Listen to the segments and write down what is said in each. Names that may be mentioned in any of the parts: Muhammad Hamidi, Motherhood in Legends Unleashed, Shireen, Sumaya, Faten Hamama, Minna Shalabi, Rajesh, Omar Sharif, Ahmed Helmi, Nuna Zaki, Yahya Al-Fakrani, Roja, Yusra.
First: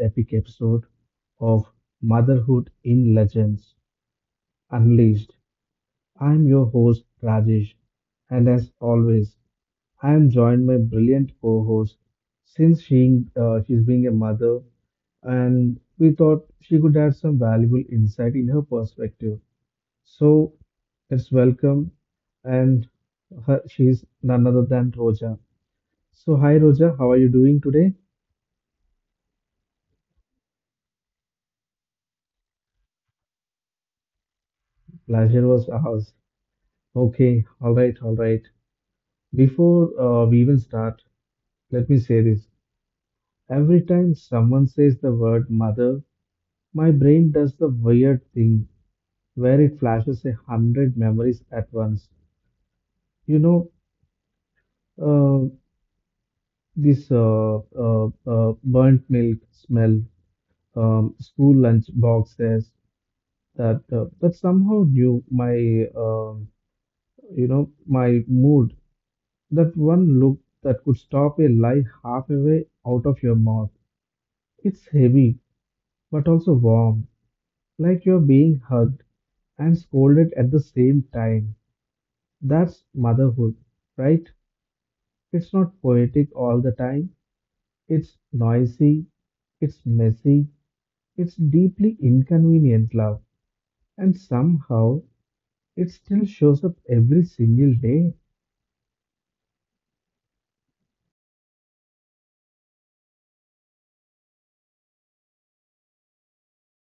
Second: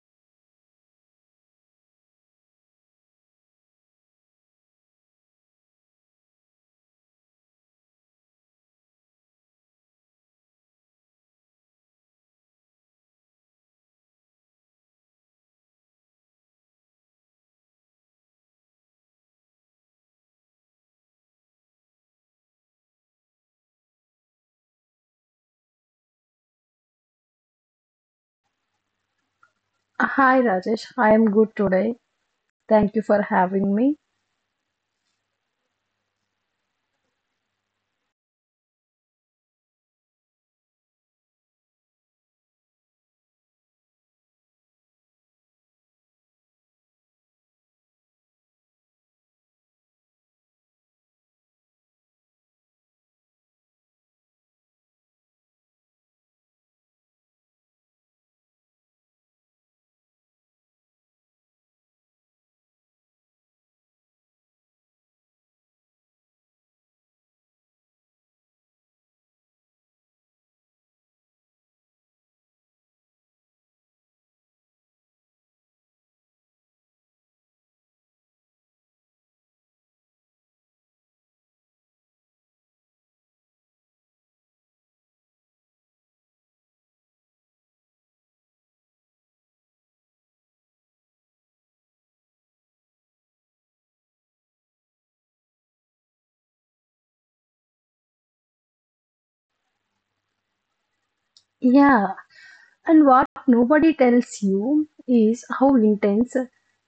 epic episode of Motherhood in Legends Unleashed. I'm your host, Rajesh, and as always, I am joined by brilliant co host since she's being a mother, and we thought she could add some valuable insight in her perspective. So, let's welcome, and her, she's none other than Roja. So, hi, Roja, how are you doing today? Hi Rajesh, I am good today. Thank you for having me. Pleasure was ours. Okay, all right, all right. Before we even start, let me say this. Every time someone says the word mother, my brain does the weird thing where it flashes a hundred memories at once. You know, uh, this burnt milk smell, school lunch boxes that somehow knew my, my mood. That one look that could stop a lie halfway out of your mouth. It's heavy, but also warm, like you're being hugged and scolded at the same time. That's motherhood, right? It's not poetic all the time. It's noisy, it's messy, it's deeply inconvenient love, and somehow it still shows up every single day. Yeah, and what nobody tells you is how intense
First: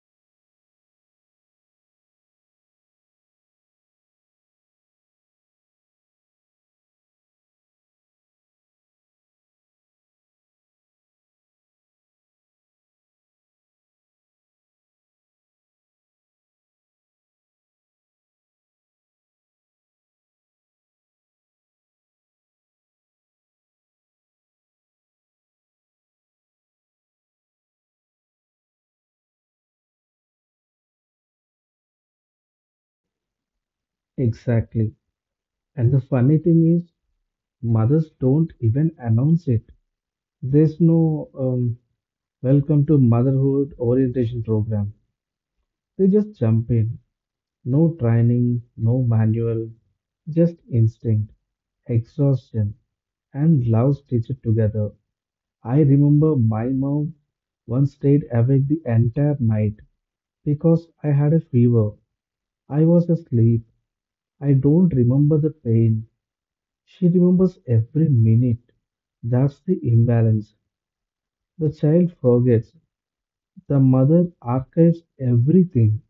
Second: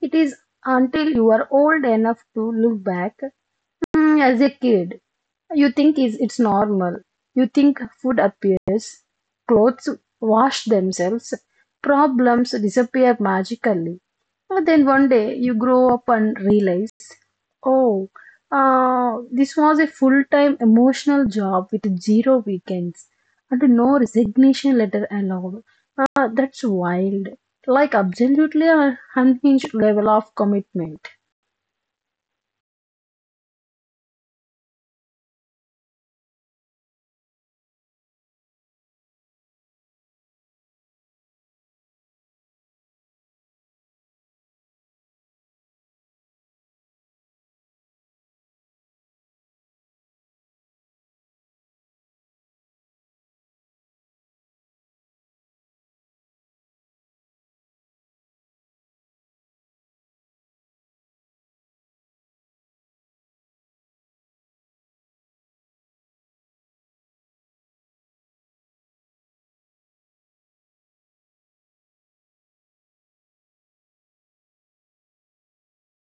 it is until you are old enough to look back. As a kid, you think is it's normal. You think food appears, clothes wash themselves, problems disappear magically. But then one day you grow up and realize. Oh, this was a full-time emotional job with zero weekends and no resignation letter allowed. That's wild. Like absolutely a unhinged level of commitment. Exactly. And the funny thing is, mothers don't even announce it. There's no welcome to motherhood orientation program. They just jump in. No training, no manual, just instinct, exhaustion, and love stitched together. I remember my mom once stayed awake the entire night because I had a fever. I was asleep. I don't remember the pain. She remembers every minute. That's the imbalance. The child forgets, the mother archives everything.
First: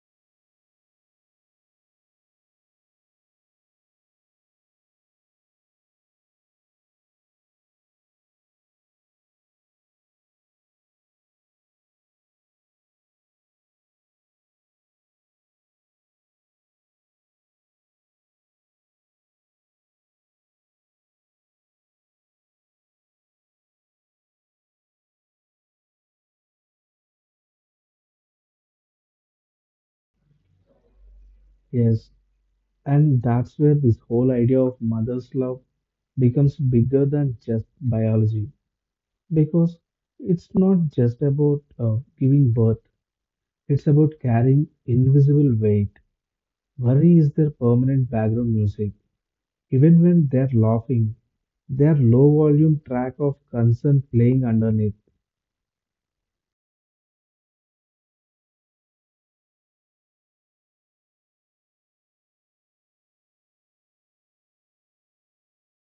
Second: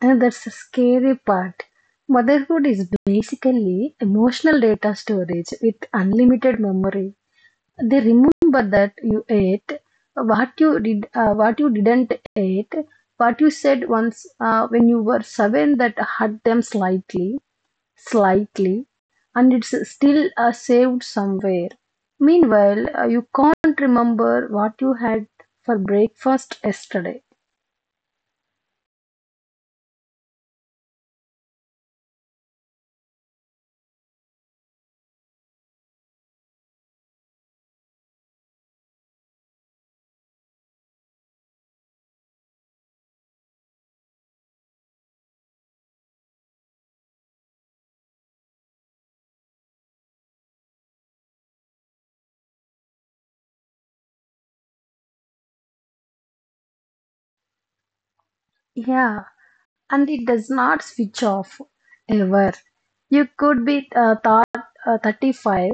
And that's the scary part. Motherhood is basically emotional data storage with unlimited memory. They remember that you ate, what you did, what you didn't eat, what you said once when you were 7 that hurt them slightly, and it's still saved somewhere. Meanwhile, you can't remember what you had for breakfast yesterday. Yes. And that's where this whole idea of mother's love becomes bigger than just biology. Because it's not just about giving birth, it's about carrying invisible weight. Worry is their permanent background music. Even when they're laughing, their low volume track of concern playing underneath. Yeah, and it does not switch off ever. You could be 35,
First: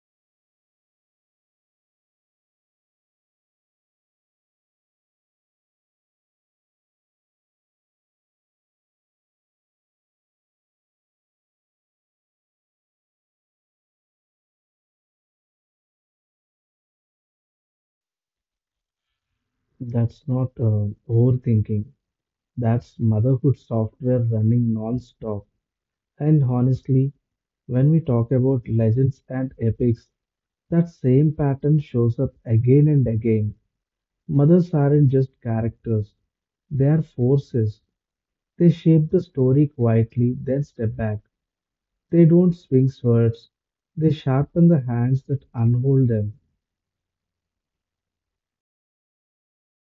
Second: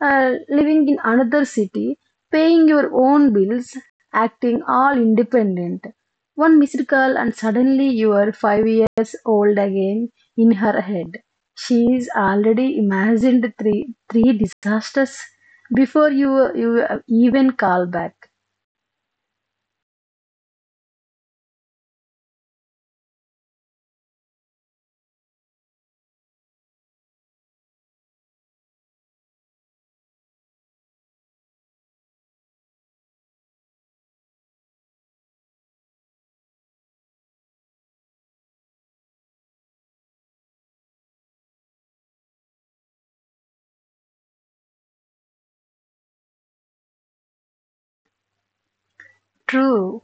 living in another city, paying your own bills, acting all independent. One missed call, and suddenly you are 5 years old again in her head. She's already imagined three disasters before you even call back. That's not overthinking. That's motherhood software running non stop. And honestly, when we talk about legends and epics, that same pattern shows up again and again. Mothers aren't just characters, they are forces. They shape the story quietly, then step back. They don't swing swords, they sharpen the hands that unhold them. True.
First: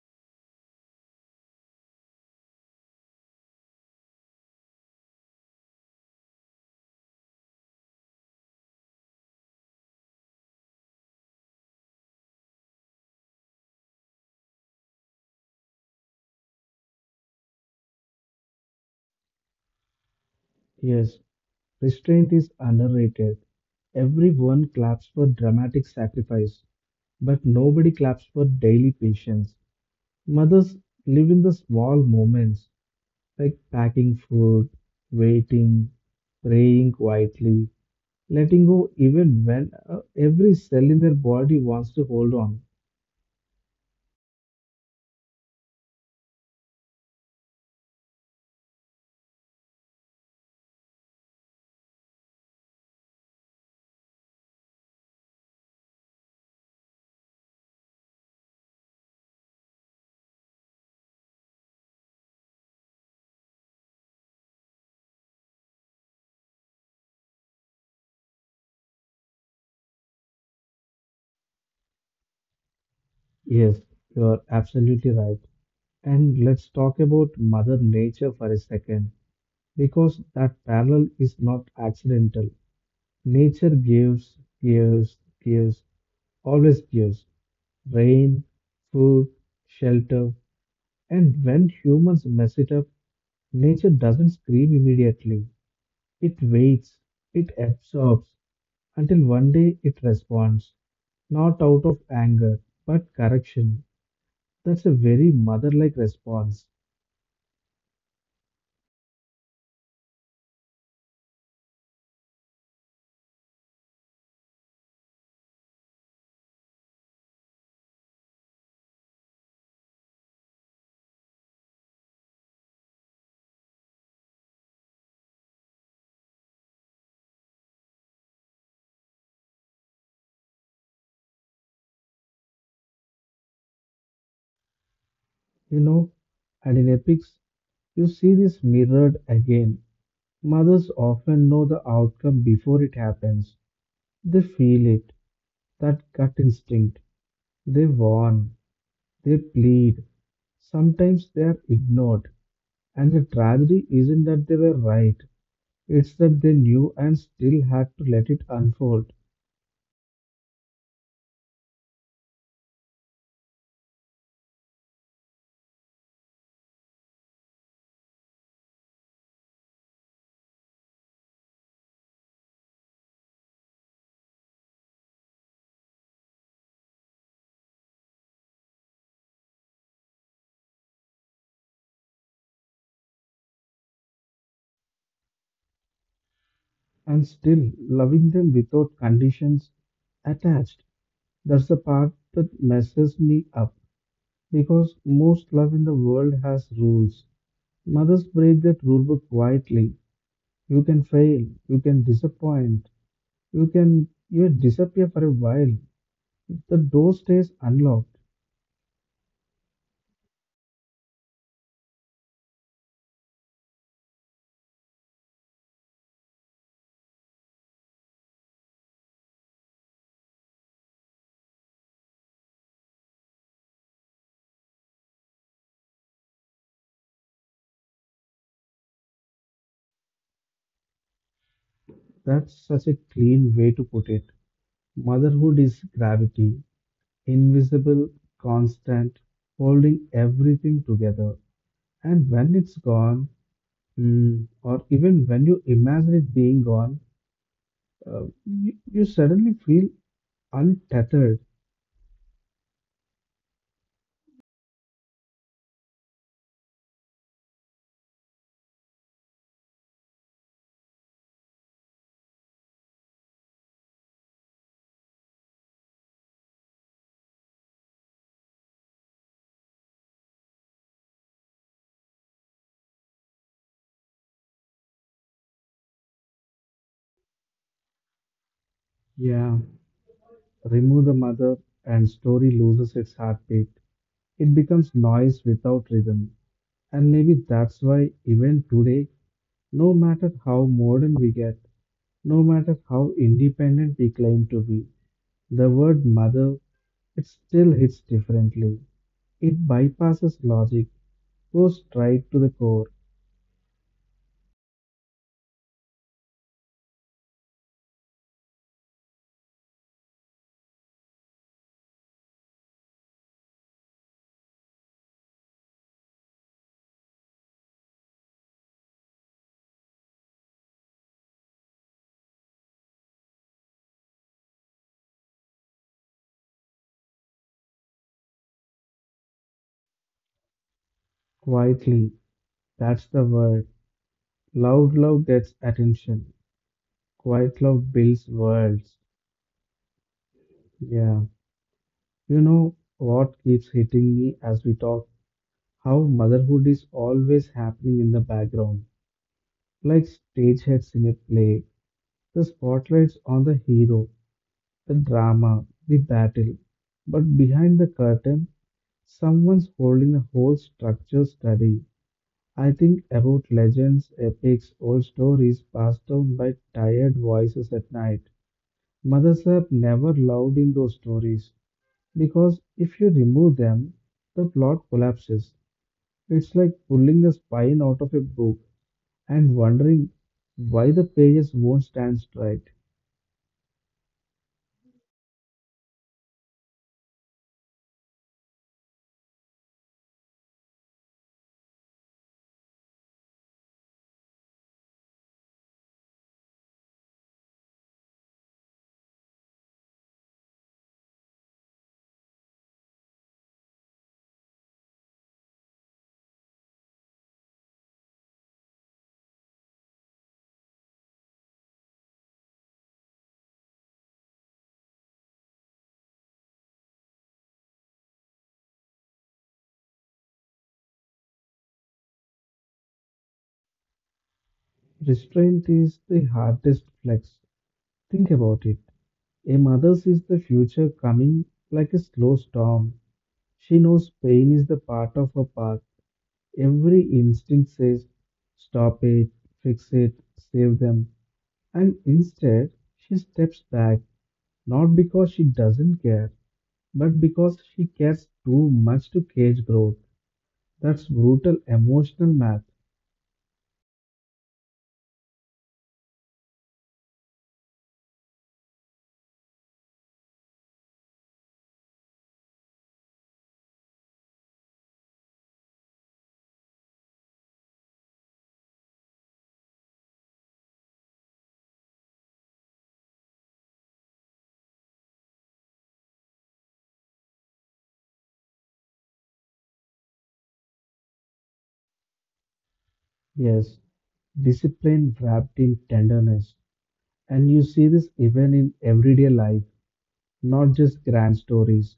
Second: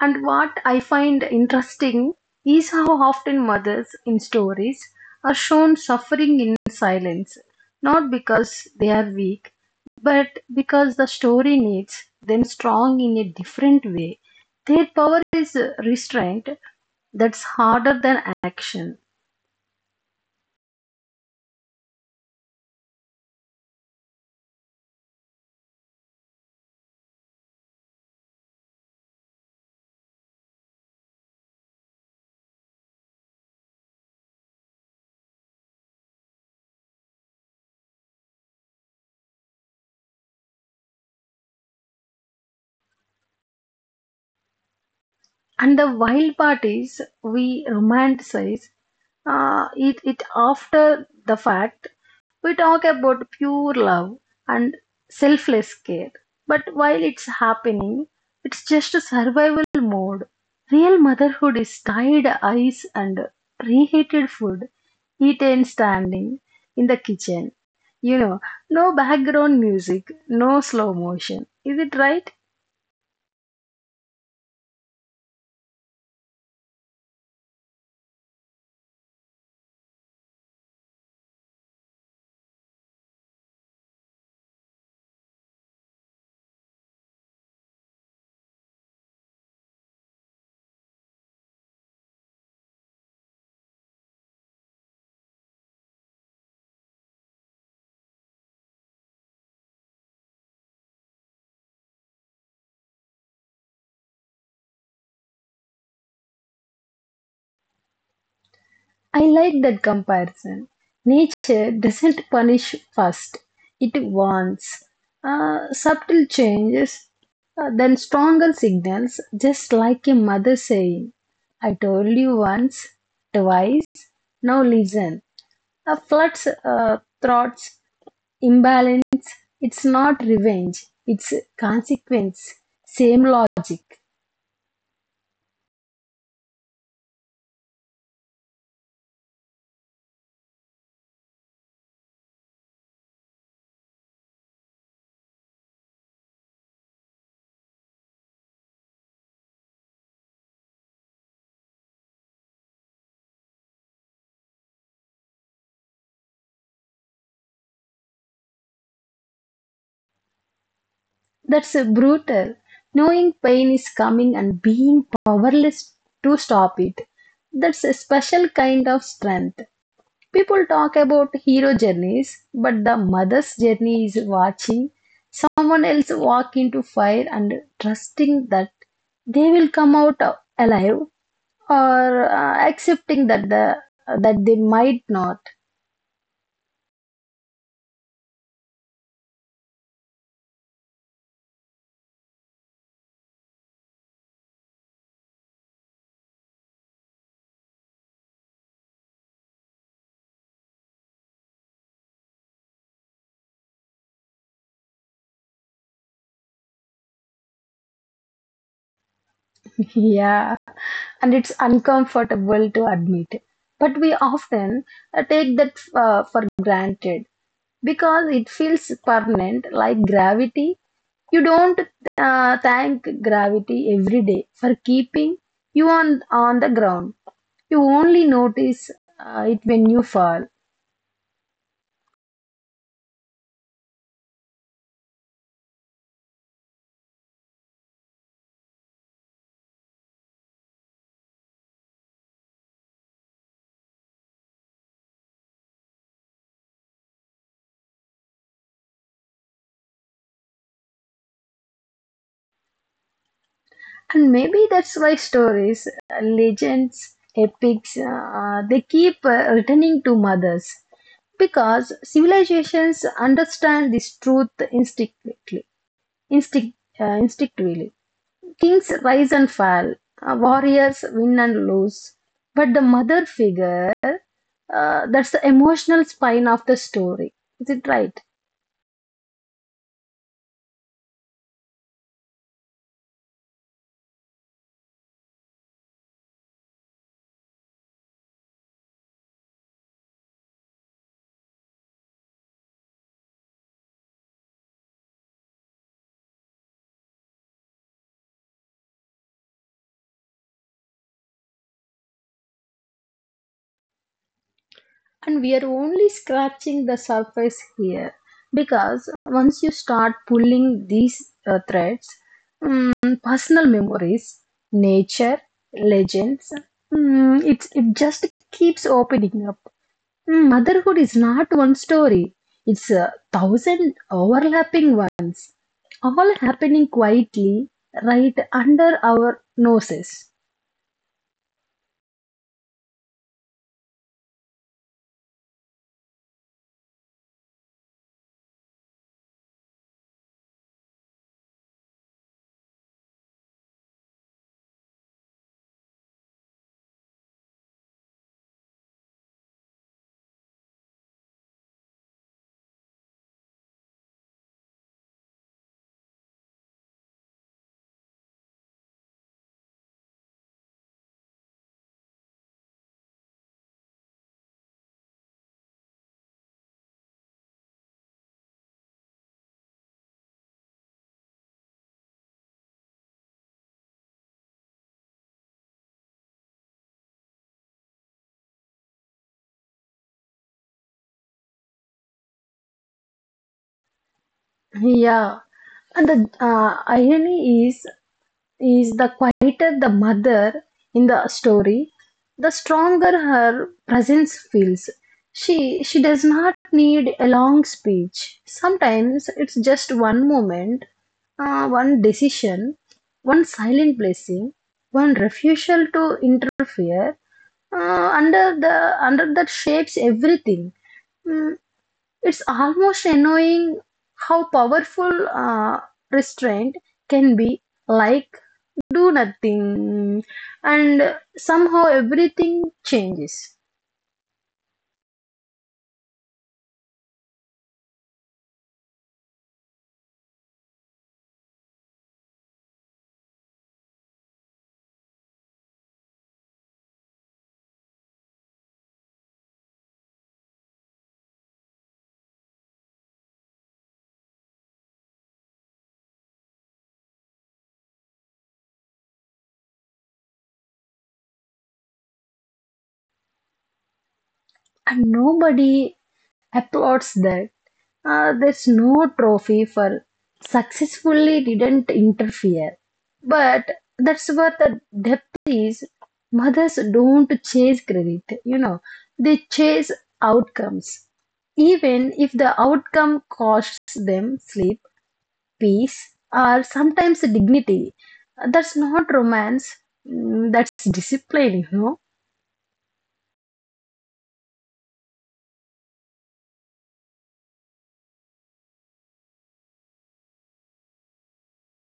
And what I find interesting is how often mothers in stories are shown suffering in silence, not because they are weak, but because the story needs them strong in a different way. Their power is restraint that's harder than action. Yes, restraint is underrated. Everyone claps for dramatic sacrifice, but nobody claps for daily patience. Mothers live in the small moments. Like packing food, waiting, praying quietly, letting go even when every cell in their body wants to hold on. And the wild part is we romanticize it after the fact. We talk about pure love and selfless care. But while it's happening, it's just a survival mode. Real motherhood is tied ice and reheated food, eaten standing in the kitchen. You know, no background music, no slow motion. Is it right? Yes, you are absolutely right. And let's talk about Mother Nature for a second, because that parallel is not accidental. Nature gives, gives, gives, always gives rain, food, shelter. And when humans mess it up, nature doesn't scream immediately. It waits, it absorbs, until one day it responds, not out of anger, but correction. That's a very mother like response, I like that comparison. Nature doesn't punish first, it warns. Subtle changes, then stronger signals, just like a mother saying, I told you once, twice, now listen. Floods, throats, imbalance, it's not revenge, it's consequence, same logic. you know. And in epics, you see this mirrored again. Mothers often know the outcome before it happens. They feel it, that gut instinct. They warn, they plead. Sometimes they are ignored. And the tragedy isn't that they were right, it's that they knew and still had to let it unfold, That's brutal. Knowing pain is coming and being powerless to stop it. That's a special kind of strength. People talk about hero journeys, but the mother's journey is watching someone else walk into fire and trusting that they will come out alive or accepting that the that they might not. and still loving them without conditions attached. That's the part that messes me up because most love in the world has rules. Mothers break that rule book quietly. You can fail, you can disappoint, you can even disappear for a while. The door stays unlocked. Yeah. And it's uncomfortable to admit. But we often take that for granted because it feels permanent, like gravity. You don't thank gravity every day for keeping you on the ground. You only notice it when you fall. That's such a clean way to put it. Motherhood is gravity, invisible, constant, holding everything together. And when it's gone, or even when you imagine it being gone, you suddenly feel untethered. And maybe that's why stories, legends, epics, they keep returning to mothers because civilizations understand this truth instinctively. Instinctively. Kings rise and fall, warriors win and lose. But the mother figure, that's the emotional spine of the story. Is it right? Yeah, remove the mother, and story loses its heartbeat. It becomes noise without rhythm. And maybe that's why, even today, no matter how modern we get, no matter how independent we claim to be, the word mother, it still hits differently. It bypasses logic, goes straight to the core, And we are only scratching the surface here, because once you start pulling these threads, mm, personal memories, nature, legends, it just keeps opening up. Motherhood is not one story, it's a thousand overlapping ones, all happening quietly right under our noses. quietly. That's the word. Loud love gets attention. Quiet love builds worlds. Yeah. You know what keeps hitting me as we talk? How motherhood is always happening in the background. Like stage heads in a play. The spotlight's on the hero, the drama, the battle. But behind the curtain, someone's holding the whole structure steady. I think about legends, epics, old stories passed down by tired voices at night. Mothers are never loved in those stories because if you remove them, the plot collapses. It's like pulling the spine out of a book and wondering why the pages won't stand straight. Yeah, and the uh, irony is the quieter the mother in the story, the stronger her presence feels. She does not need a long speech. Sometimes it's just one moment, one decision, one silent blessing, one refusal to interfere. uh, under the Under that shapes everything. Mm, it's almost annoying how powerful restraint can be, like do nothing and somehow everything changes. Restraint is the hardest flex. Think about it. A mother sees the future coming like a slow storm. She knows pain is the part of her path. Every instinct says, stop it, fix it, save them. And instead, she steps back, not because she doesn't care, but because she cares too much to cage growth. That's brutal emotional math. And nobody applauds that. There's no trophy for successfully didn't interfere. But that's what the depth is. Mothers don't chase credit, they chase outcomes. Even if the outcome costs them sleep, peace, or sometimes dignity. That's not romance. That's discipline. Yes, discipline wrapped in tenderness. And you see this even in everyday life, not just grand stories.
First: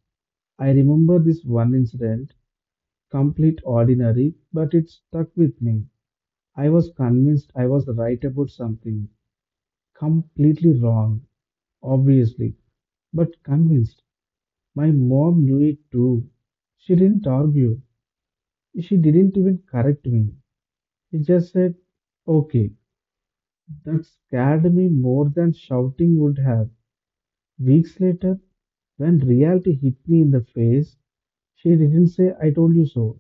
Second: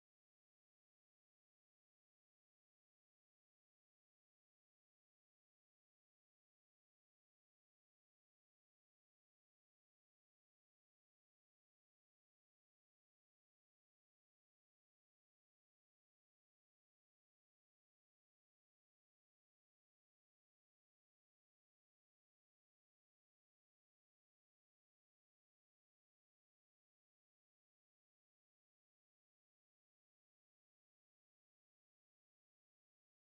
I remember this one incident, complete ordinary, but it stuck with me. I was convinced I was right about something. Completely wrong, obviously, but convinced. My mom knew it too. She didn't argue. She didn't even correct me. She just said, okay. That scared me more than shouting would have. Weeks later, when reality hit me in the face, she didn't say, I told you so.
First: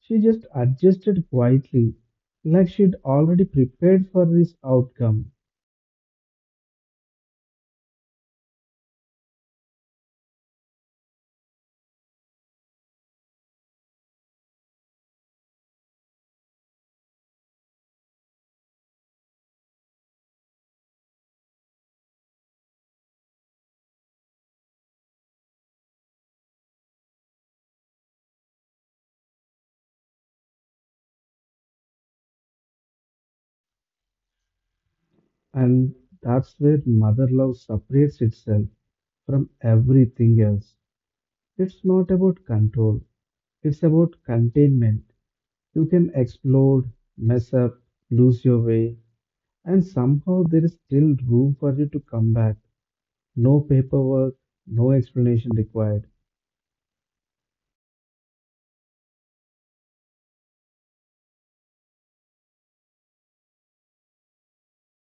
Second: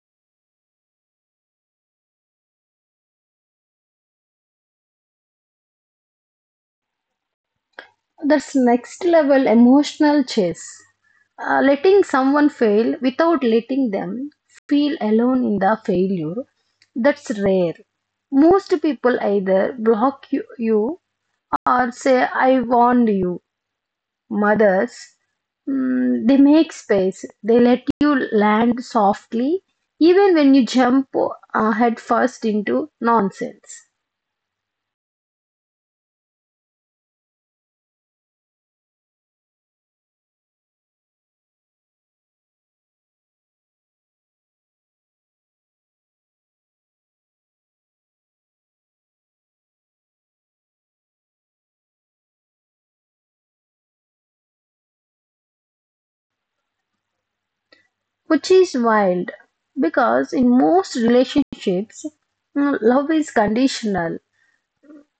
She just adjusted quietly, like she'd already prepared for this outcome. That's next level emotional chase. Letting someone fail without letting them feel alone in the failure, that's rare. Most people either block you, or say, I warned you. Mothers, they make space, they let you land softly, even when you jump headfirst into nonsense. And that's where mother love separates itself from everything else. It's not about control, it's about containment. You can explode, mess up, lose your way, and somehow there is still room for you to come back. No paperwork, no explanation required. Which is wild, because in most relationships, love is conditional.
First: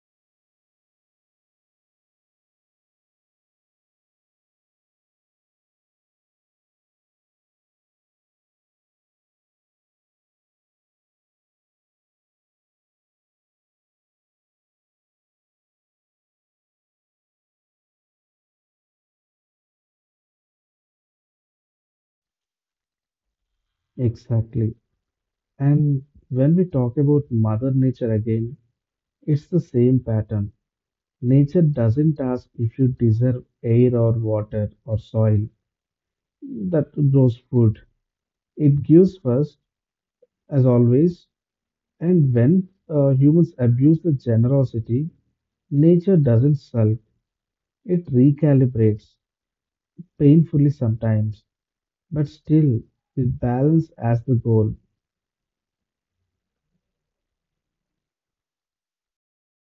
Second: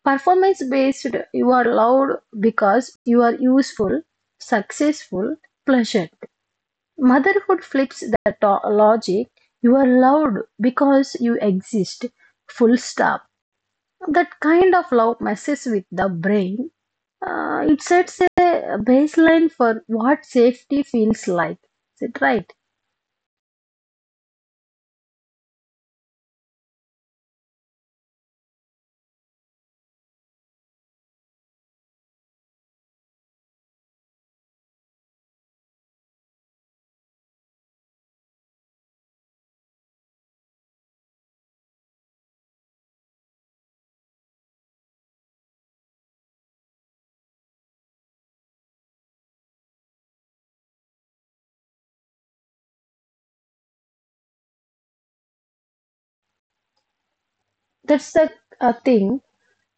Performance based, you are loved because you are useful, successful, pleasant. Motherhood flips the logic. You are loved because you exist. Full stop. That kind of love messes with the brain. It sets a baseline for what safety feels like. Is it right? Exactly. And when we talk about Mother Nature again, it's the same pattern. Nature doesn't ask if you deserve air or water or soil that grows food. It gives first, as always, and when humans abuse the generosity, nature doesn't sulk. It recalibrates, painfully sometimes, but still with balance as the goal. That's the thing.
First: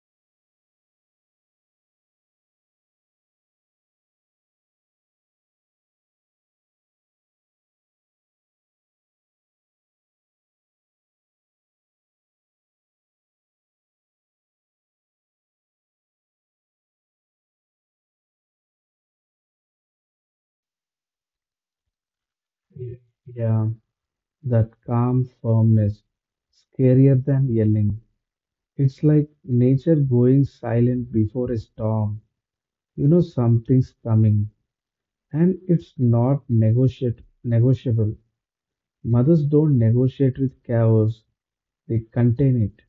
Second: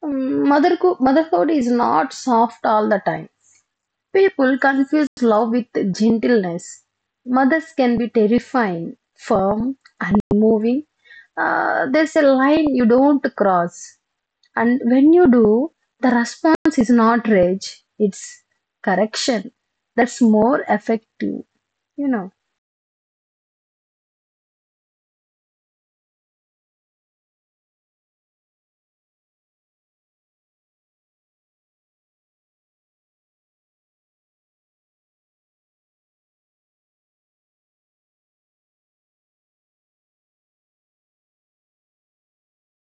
Motherhood is not soft all the time. People confuse love with gentleness. Mothers can be terrifying, firm, unmoving. There's a line you don't cross, and when you do, the response is not rage, it's correction. That's more effective, you know. Y- Yeah, that calm firmness, scarier than yelling. It's like nature going silent before a storm. You know something's coming, and it's not negotiate negotiable. Mothers don't negotiate with chaos, they contain it.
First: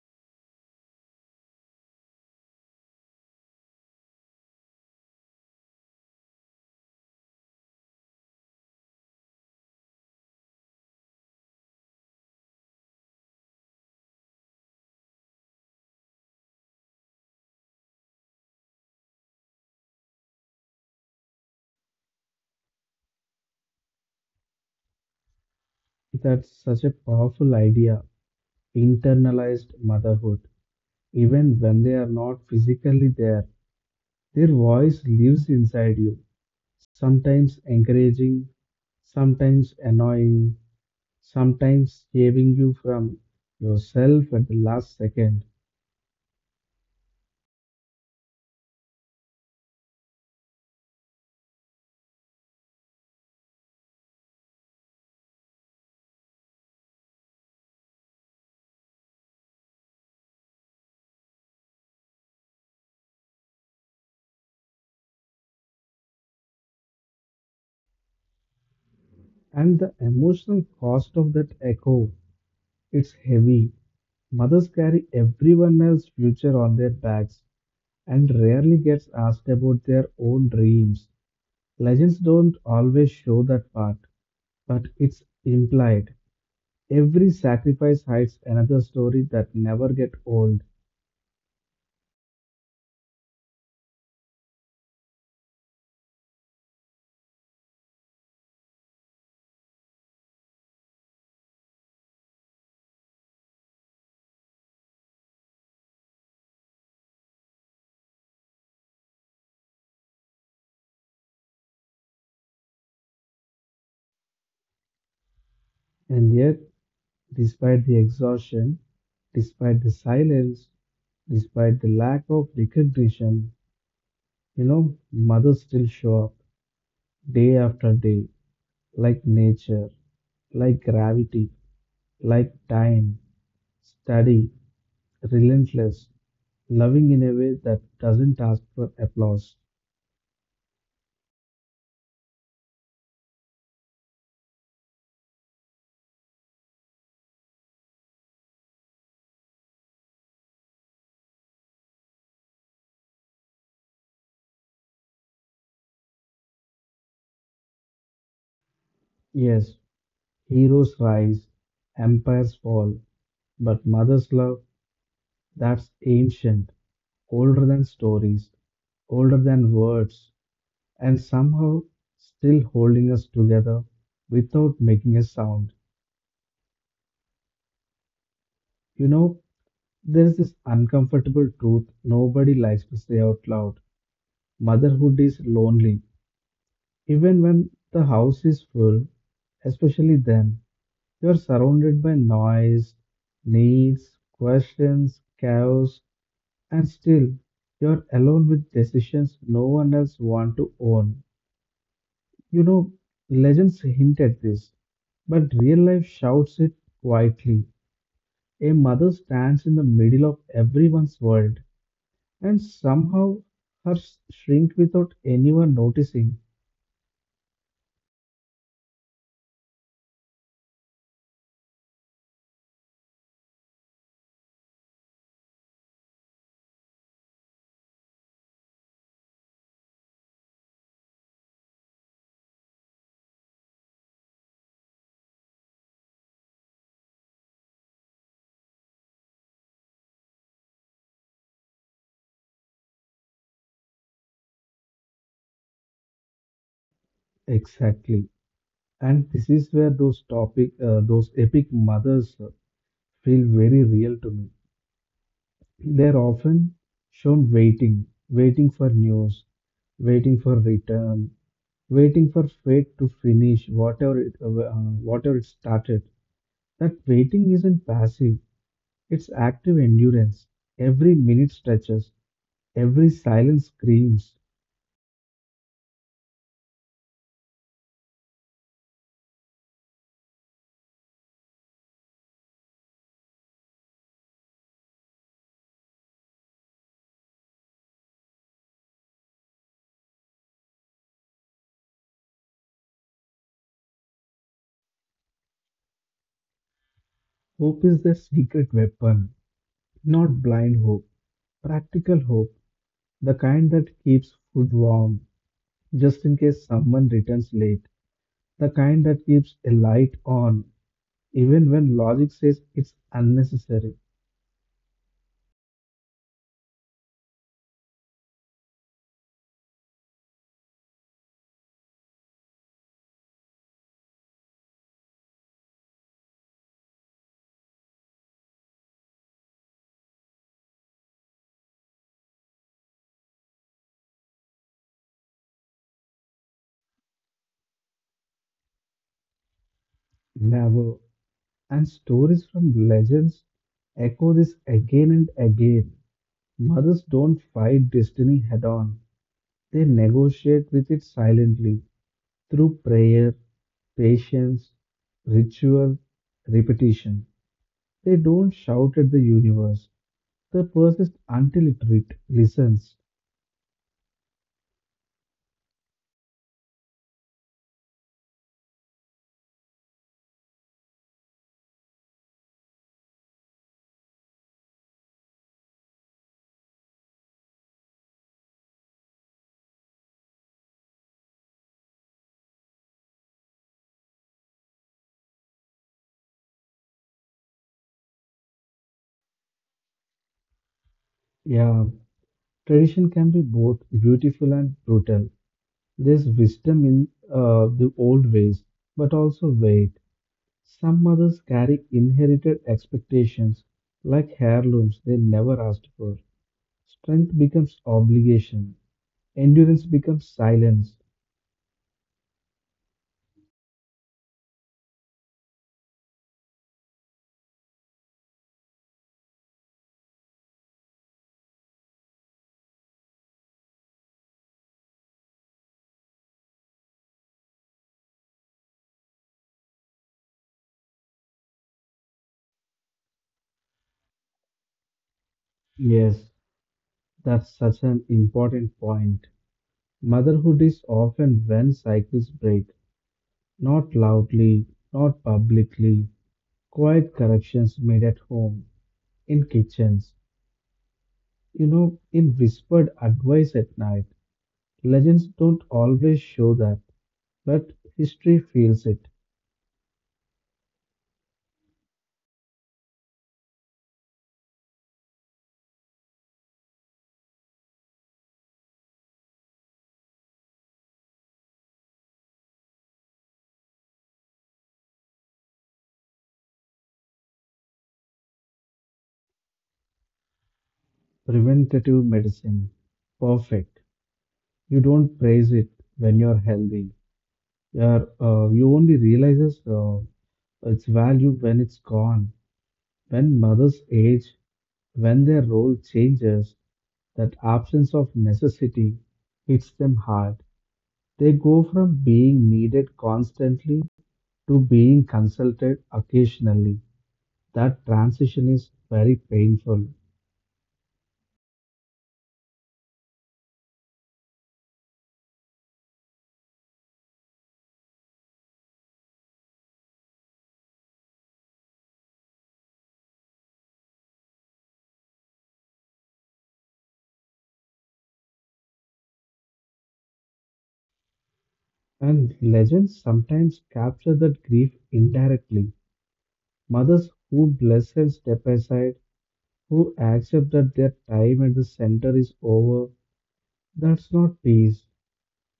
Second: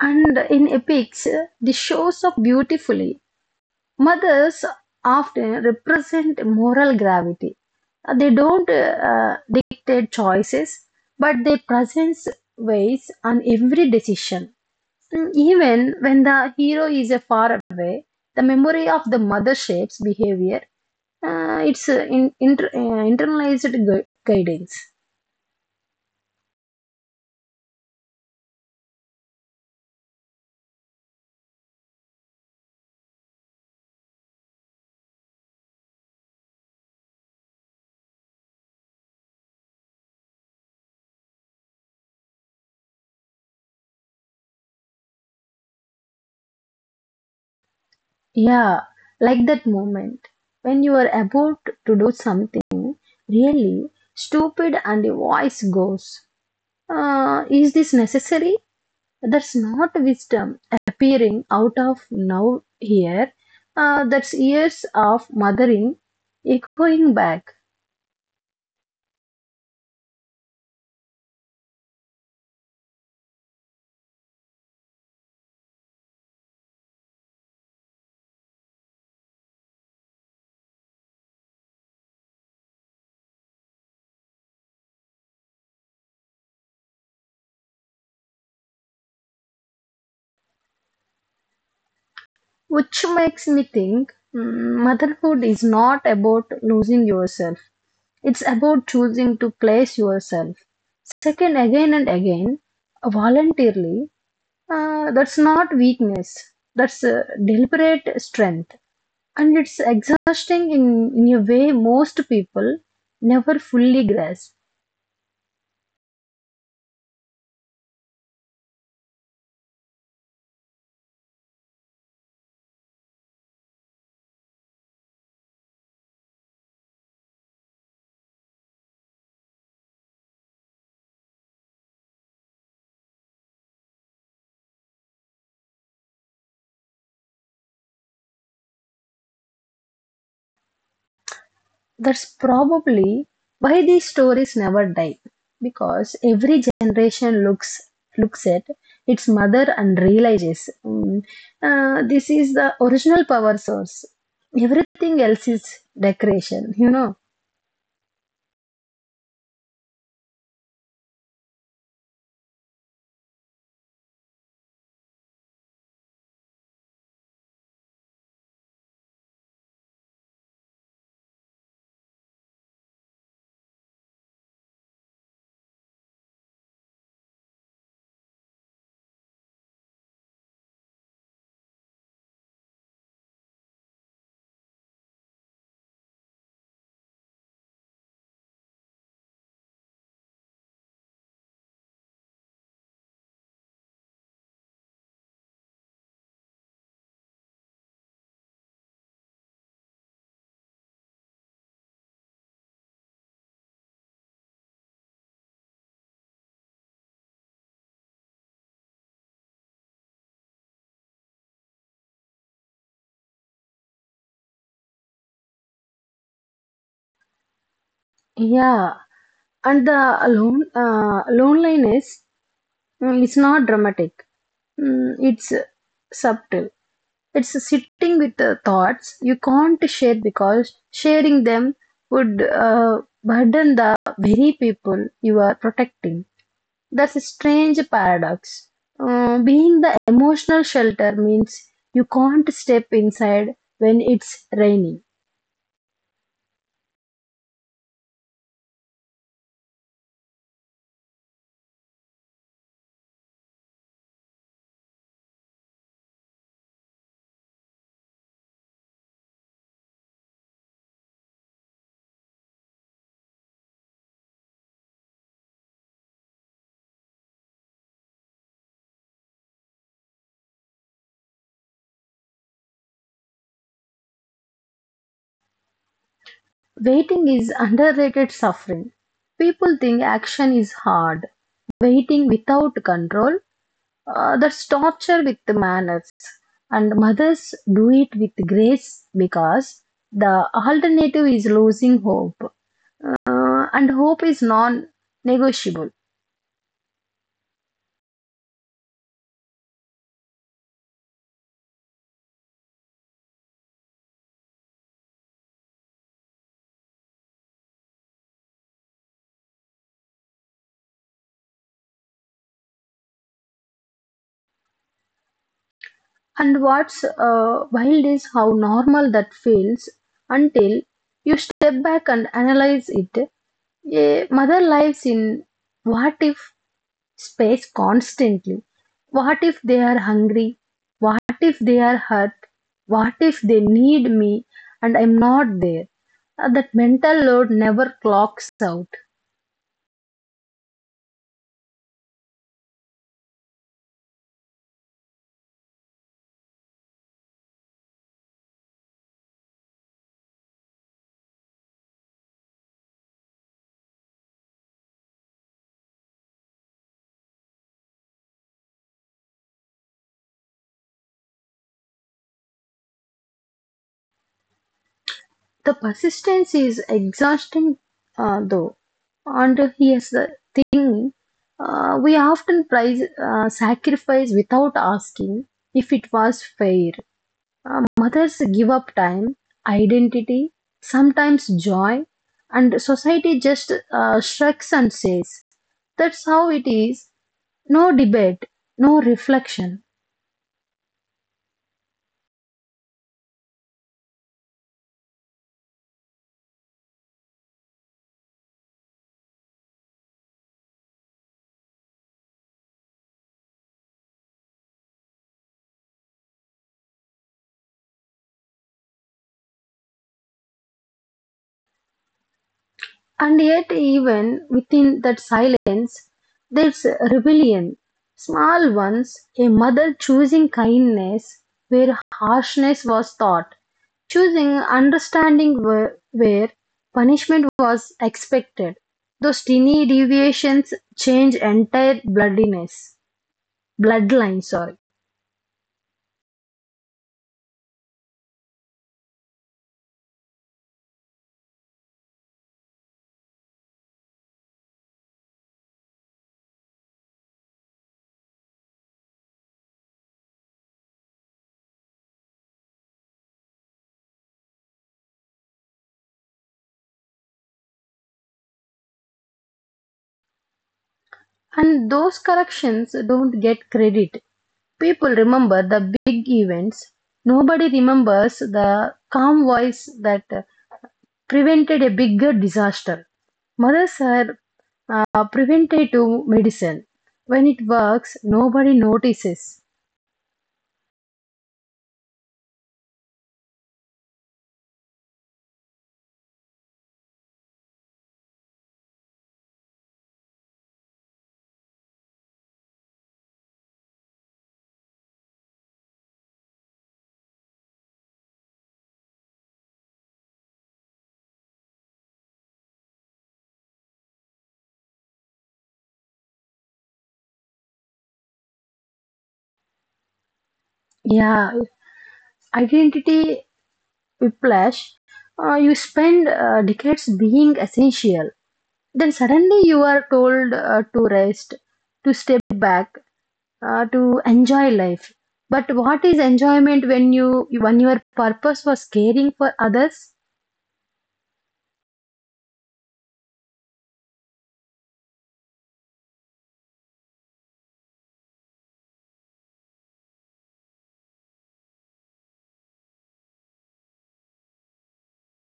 And in epics, this shows up beautifully. Mothers often represent moral gravity. They don't dictate choices, but their presence weighs on every decision. Even when the hero is far away, the memory of the mother shapes behavior. It's internalized guidance. That's such a powerful idea, internalized motherhood. Even when they are not physically there, their voice lives inside you, sometimes encouraging, sometimes annoying, sometimes saving you from yourself at the last second. Yeah, like that moment when you are about to do something really stupid and the voice goes, is this necessary? That's not wisdom appearing out of now here. That's years of mothering echoing back. And the emotional cost of that echo, it's heavy. Mothers carry everyone else's future on their backs and rarely gets asked about their own dreams. Legends don't always show that part, but it's implied. Every sacrifice hides another story that never get old. Which makes me think, motherhood is not about losing yourself. It's about choosing to place yourself second, again and again, voluntarily. That's not weakness. That's deliberate strength. And it's exhausting in a way most people never fully grasp. And yet, despite the exhaustion, despite the silence, despite the lack of recognition, you know, mothers still show up day after day, like nature, like gravity, like time, steady, relentless, loving in a way that doesn't ask for applause. That's probably why these stories never die. Because every generation looks at its mother and realizes, this is the original power source. Everything else is decoration. Yes, heroes rise, empires fall, but mother's love, that's ancient, older than stories, older than words, and somehow still holding us together without making a sound. You know, there's this uncomfortable truth nobody likes to say out loud. Motherhood is lonely, even when the house is full, especially then. You are surrounded by noise, needs, questions, chaos, and still you're alone with decisions no one else wants to own. You know, legends hint at this, but real life shouts it quietly. A mother stands in the middle of everyone's world, and somehow her shrink without anyone noticing. Yeah, and the loneliness is not dramatic. It's subtle. It's sitting with the thoughts you can't share, because sharing them would burden the very people you are protecting. That's a strange paradox. Being the emotional shelter means you can't step inside when it's raining. Exactly, and this is where those epic mothers feel very real to me. They're often shown waiting, waiting for news, waiting for return, waiting for fate to finish whatever it started. That waiting isn't passive; it's active endurance. Every minute stretches, every silence screams. Waiting is underrated suffering. People think action is hard. Waiting without control, that's torture with the manners. And mothers do it with grace because the alternative is losing hope. And hope is non-negotiable. Hope is their secret weapon, not blind hope, practical hope, the kind that keeps food warm just in case someone returns late, the kind that keeps a light on even when logic says it's unnecessary. And what's wild is how normal that feels until you step back and analyze it. A mother lives in what if space constantly. What if they are hungry? What if they are hurt? What if they need me and I'm not there? That mental load never clocks out. Never. And stories from legends echo this again and again. Mothers don't fight destiny head on, they negotiate with it silently through prayer, patience, ritual, repetition. They don't shout at the universe, they persist until it listens. The persistence is exhausting, though. And here's the thing. We often price sacrifice without asking if it was fair. Mothers give up time, identity, sometimes joy, and society just shrugs and says, That's how it is. No debate, no reflection. Yeah, tradition can be both beautiful and brutal. There's wisdom in the old ways, but also wait. Some mothers carry inherited expectations like heirlooms they never asked for. Strength becomes obligation, endurance becomes silence. And yet, even within that silence, there's rebellion. Small ones, a mother choosing kindness where harshness was taught, choosing understanding where punishment was expected. Those tiny deviations change entire bloodiness, bloodline, sorry. Yes, that's such an important point. Motherhood is often when cycles break, not loudly, not publicly, quiet corrections made at home, in kitchens, you know, in whispered advice at night. Legends don't always show that, but history feels it. And those corrections don't get credit. People remember the big events. Nobody remembers the calm voice that prevented a bigger disaster. Mothers are preventative medicine. When it works, nobody notices. Preventative medicine, perfect. You don't praise it when you're healthy. You only realizes its value when it's gone. When mothers age, when their role changes, that absence of necessity hits them hard. They go from being needed constantly to being consulted occasionally. That transition is very painful. Yeah, identity whiplash. You spend decades being essential. Then suddenly you are told to rest, to step back, to enjoy life. But what is enjoyment when your purpose was caring for others? And legends sometimes capture that grief indirectly. Mothers who bless and step aside, who accept that their time at the center is over, that's not peace.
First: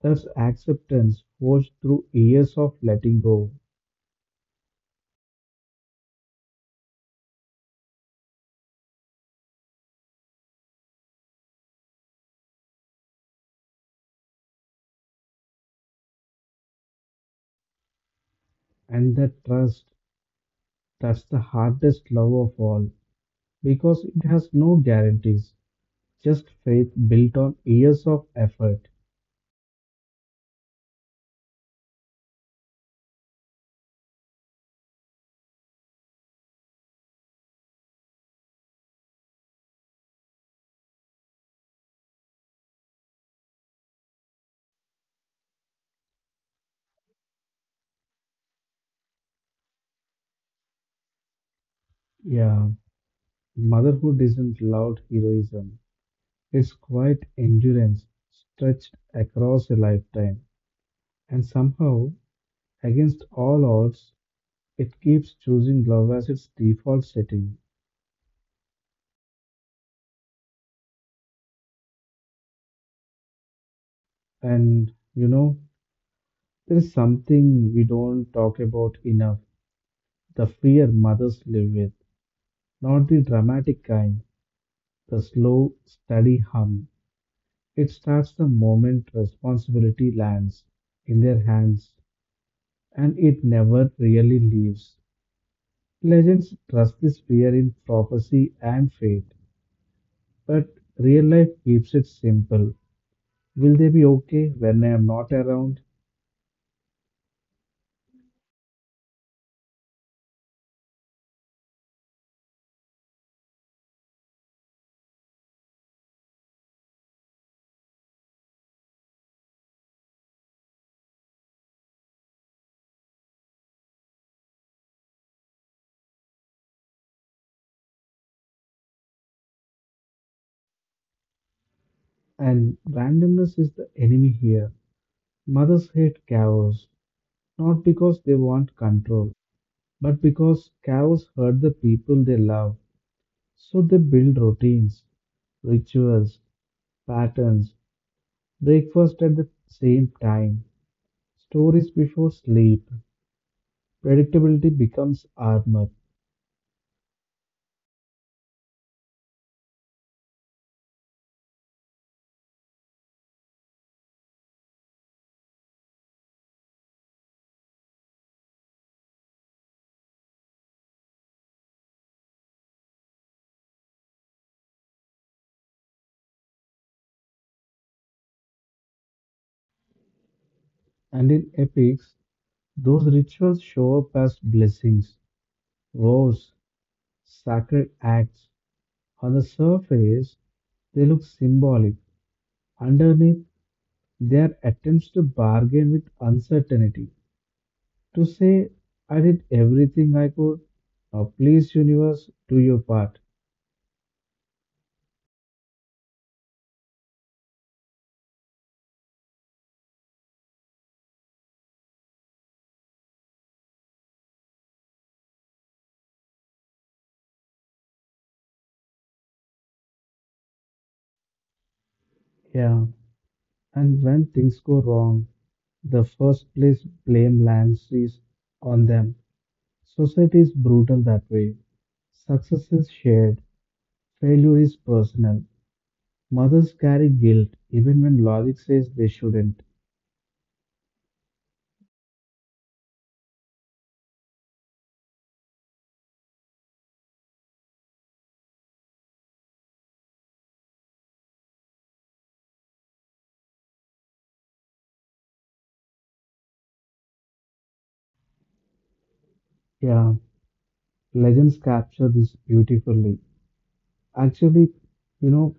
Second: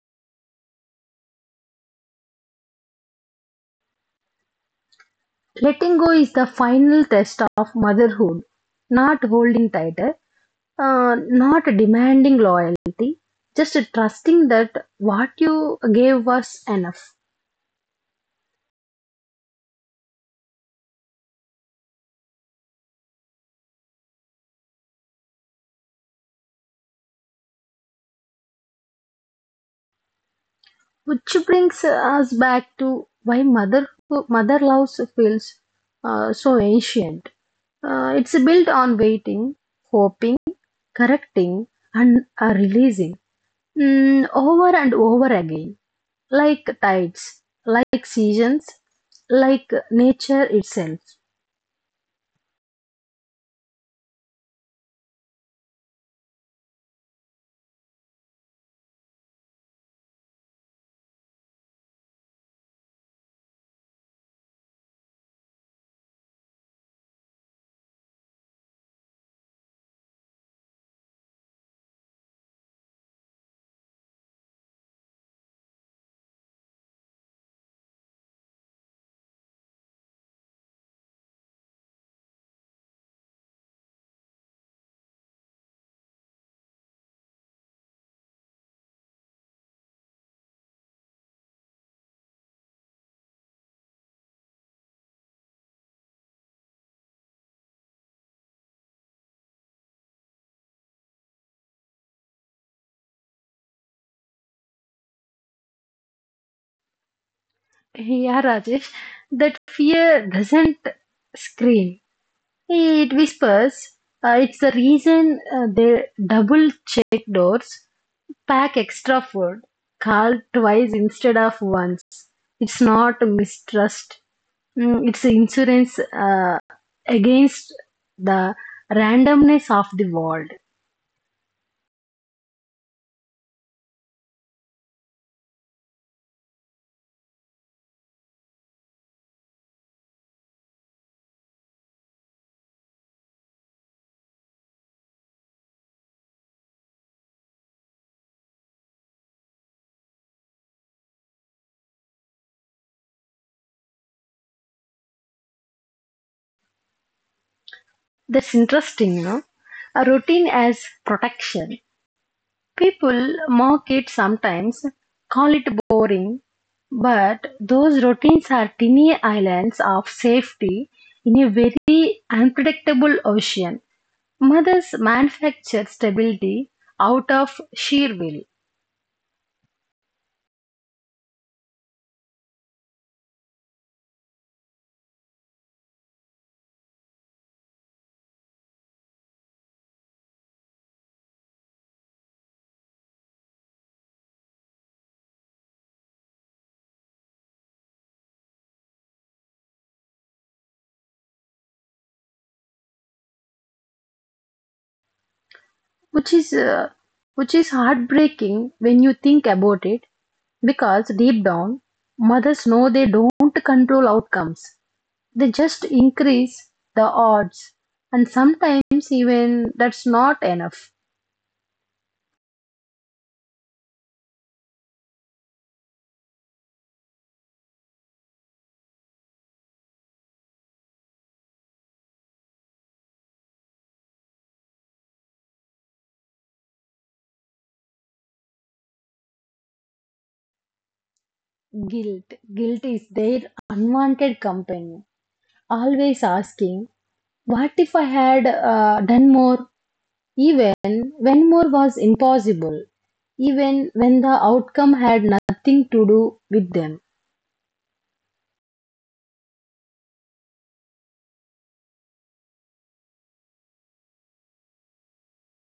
That's acceptance forged through years of letting go. Letting go is the final test of motherhood. Not holding tight, not demanding loyalty, just trusting that what you gave was enough. And that trust, that's the hardest love of all, because it has no guarantees, just faith built on years of effort. Which brings us back to why mother love feels so ancient. It's built on waiting, hoping, correcting, and are releasing, over and over again, like tides, like seasons, like nature itself. Yeah, motherhood isn't loud heroism. It's quite endurance stretched across a lifetime, and somehow, against all odds, it keeps choosing love as its default setting. And you know, there is something we don't talk about enough the fear mothers live with, not the dramatic kind, the slow, steady hum. It starts the moment responsibility lands in their hands, and it never really leaves. Legends trust this fear in prophecy and fate, but real life keeps it simple. Will they be okay when I am not around? Yeah, Rajesh, that fear doesn't scream, it whispers. It's the reason they double check doors, pack extra food, call twice instead of once. It's not mistrust. It's insurance uh, against the randomness of the world. And randomness is the enemy here. Mothers hate chaos, not because they want control, but because chaos hurt the people they love. So they build routines, rituals, patterns, breakfast at the same time, stories before sleep. Predictability becomes armor. That's interesting, no? A routine as protection. People mock it sometimes, call it boring, but those routines are tiny islands of safety in a very unpredictable ocean. Mothers manufacture stability out of sheer will. And in epics, those rituals show up as blessings, vows, sacred acts. On the surface, they look symbolic. Underneath, they are attempts to bargain with uncertainty, to say, I did everything I could. Now, please, universe, do your part. which is uh, which is heartbreaking when you think about it, because deep down mothers know they don't control outcomes, they just increase the odds, and sometimes even that's not enough. Yeah, and when things go wrong, the first place blame lands is on them. Society is brutal that way. Success is shared, failure is personal. Mothers carry guilt even when logic says they shouldn't. Guilt guilt is their unwanted companion, always asking, what if I had done more, even when more was impossible, even when the outcome had nothing to do with them. Yeah, legends capture this beautifully. Actually, you know,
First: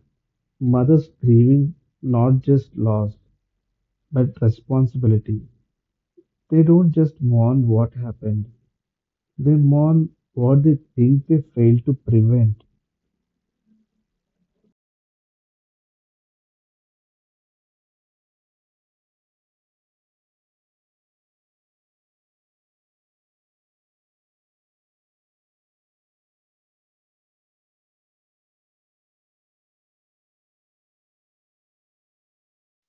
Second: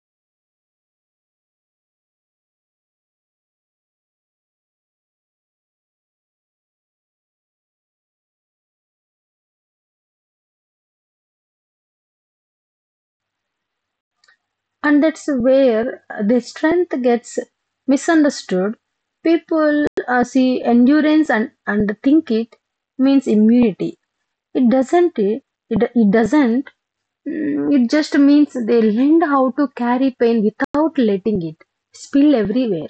mothers grieving not just loss, but responsibility. They don't just mourn what happened, they mourn what they think they failed to prevent. And that's where the strength gets misunderstood. People see endurance and think it means immunity. It doesn't. It doesn't. It just means they learned how to carry pain without letting it spill everywhere.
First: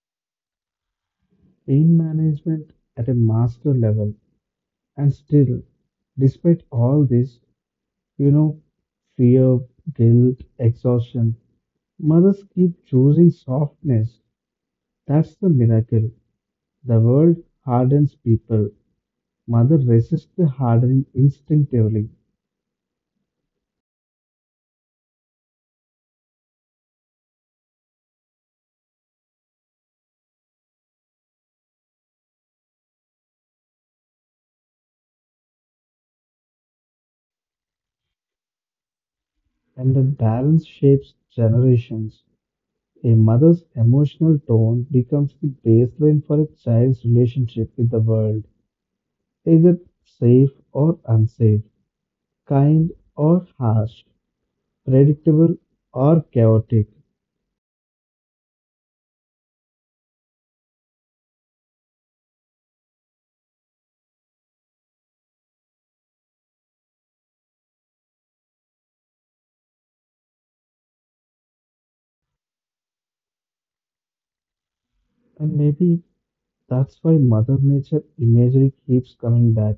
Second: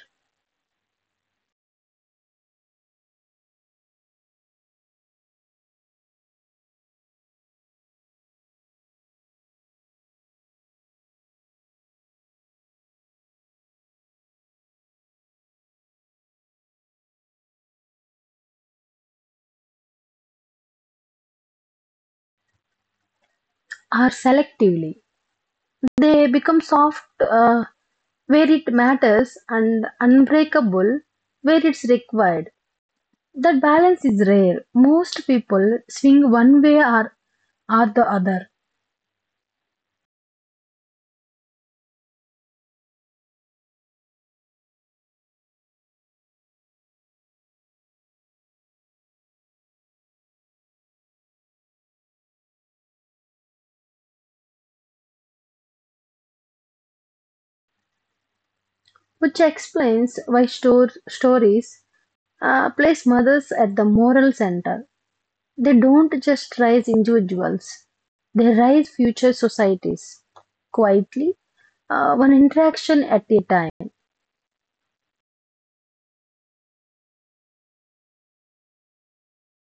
Pain management at a master level. And still, despite all this, you know, fear, guilt, exhaustion, mothers keep choosing softness. That's the miracle. The world hardens people. Mother resists the hardening instinctively, Or selectively, they become soft where it matters and unbreakable where it's required. That balance is rare. Most people swing one way or are the other. and the balance shapes generations. A mother's emotional tone becomes the baseline for a child's relationship with the world. Is it safe or unsafe? Kind or harsh? Predictable or chaotic? Which explains why stories place mothers at the moral center. They don't just raise individuals, they raise future societies quietly, one interaction at a time. And maybe that's why Mother Nature imagery keeps coming back.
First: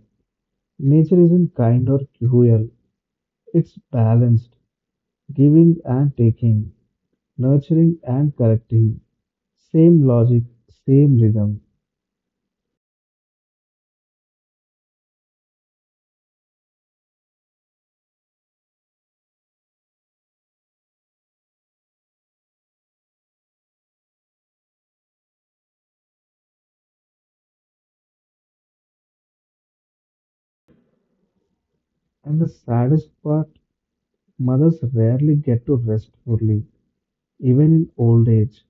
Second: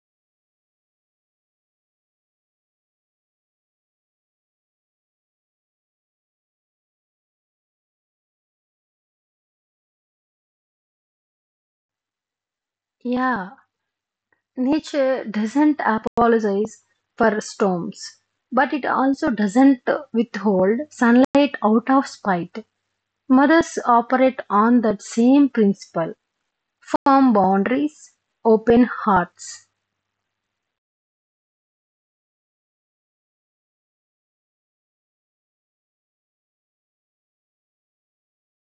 Nature isn't kind or cruel, it's balanced, giving and taking, nurturing and correcting, same logic, same rhythm. Yeah, nature doesn't apologize for storms, but it also doesn't withhold sunlight out of spite. Mothers operate on that same principle. Firm boundaries, open hearts. And the saddest part, mothers rarely get to rest fully, even in old age.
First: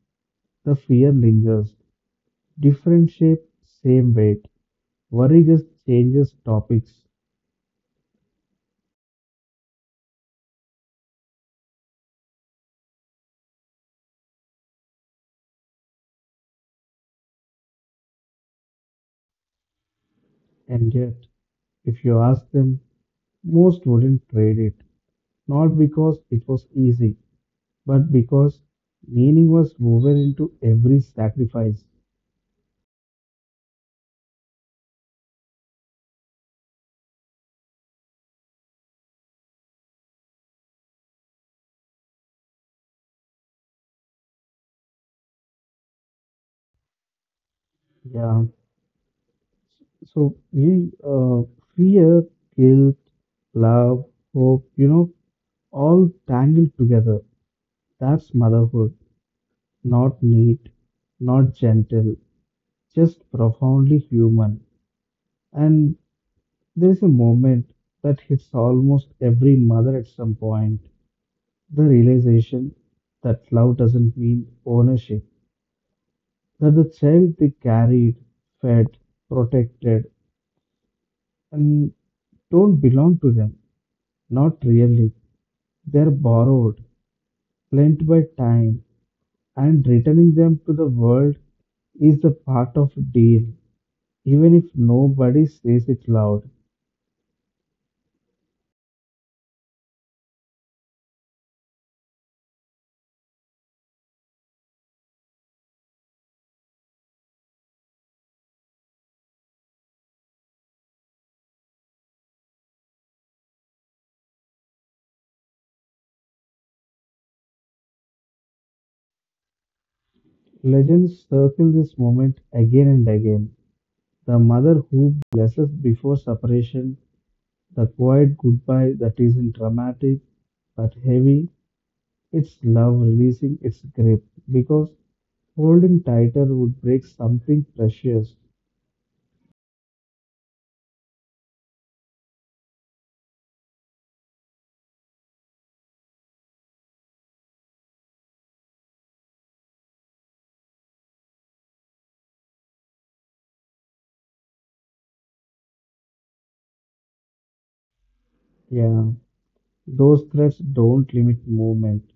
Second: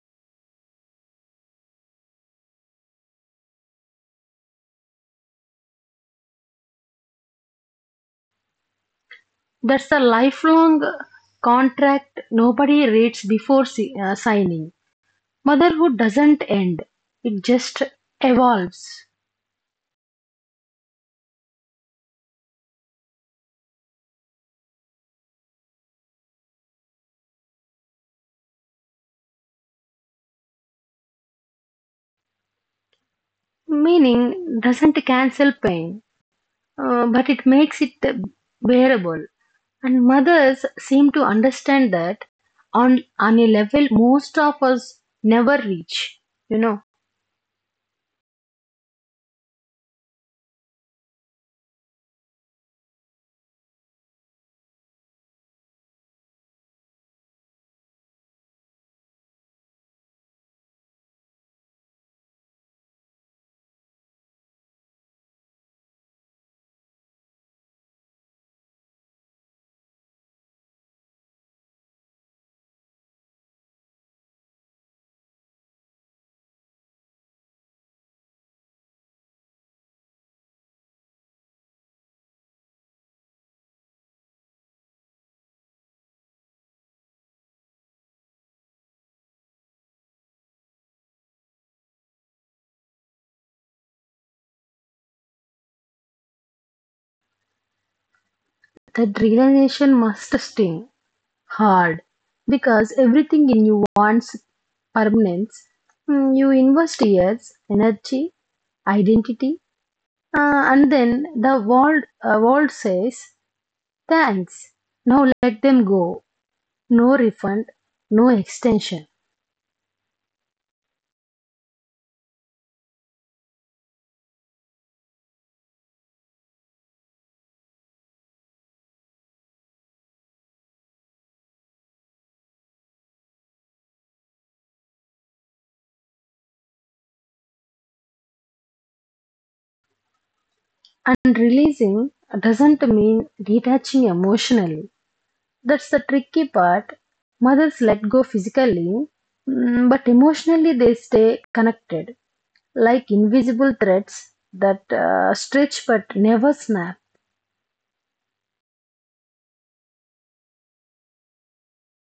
The fear lingers, different shape, same weight. Worry just changes topics, That's a lifelong contract nobody reads before signing. Motherhood doesn't end, it just evolves. and yet, if you ask them, most wouldn't trade it, not because it was easy, but because meaning was woven into every sacrifice. Meaning doesn't cancel pain, but it makes it bearable. And mothers seem to understand that on a level most of us never reach. You know, Yeah. So we fear, guilt, love, hope, you know, all tangled together. That's motherhood. Not neat, not gentle, just profoundly human. And there's a moment that hits almost every mother at some point the realization that love doesn't mean ownership, that the child they carried, fed, protected, and don't belong to them. Not really. They are borrowed, lent by time, and returning them to the world is the part of a deal, even if nobody says it loud. that realization must sting hard because everything in you wants permanence. Mm, you invest years, energy, identity, and then the world, world says, thanks. Now let them go. No refund, no extension. Legends circle this moment again and again. The mother who blesses before separation, the quiet goodbye that isn't dramatic but heavy, it's love releasing its grip because holding tighter would break something precious. And releasing doesn't mean detaching emotionally. That's the tricky part. Mothers let go physically, mm, but emotionally they stay connected, like invisible threads that stretch but never snap, Yeah, those threads don't limit movement,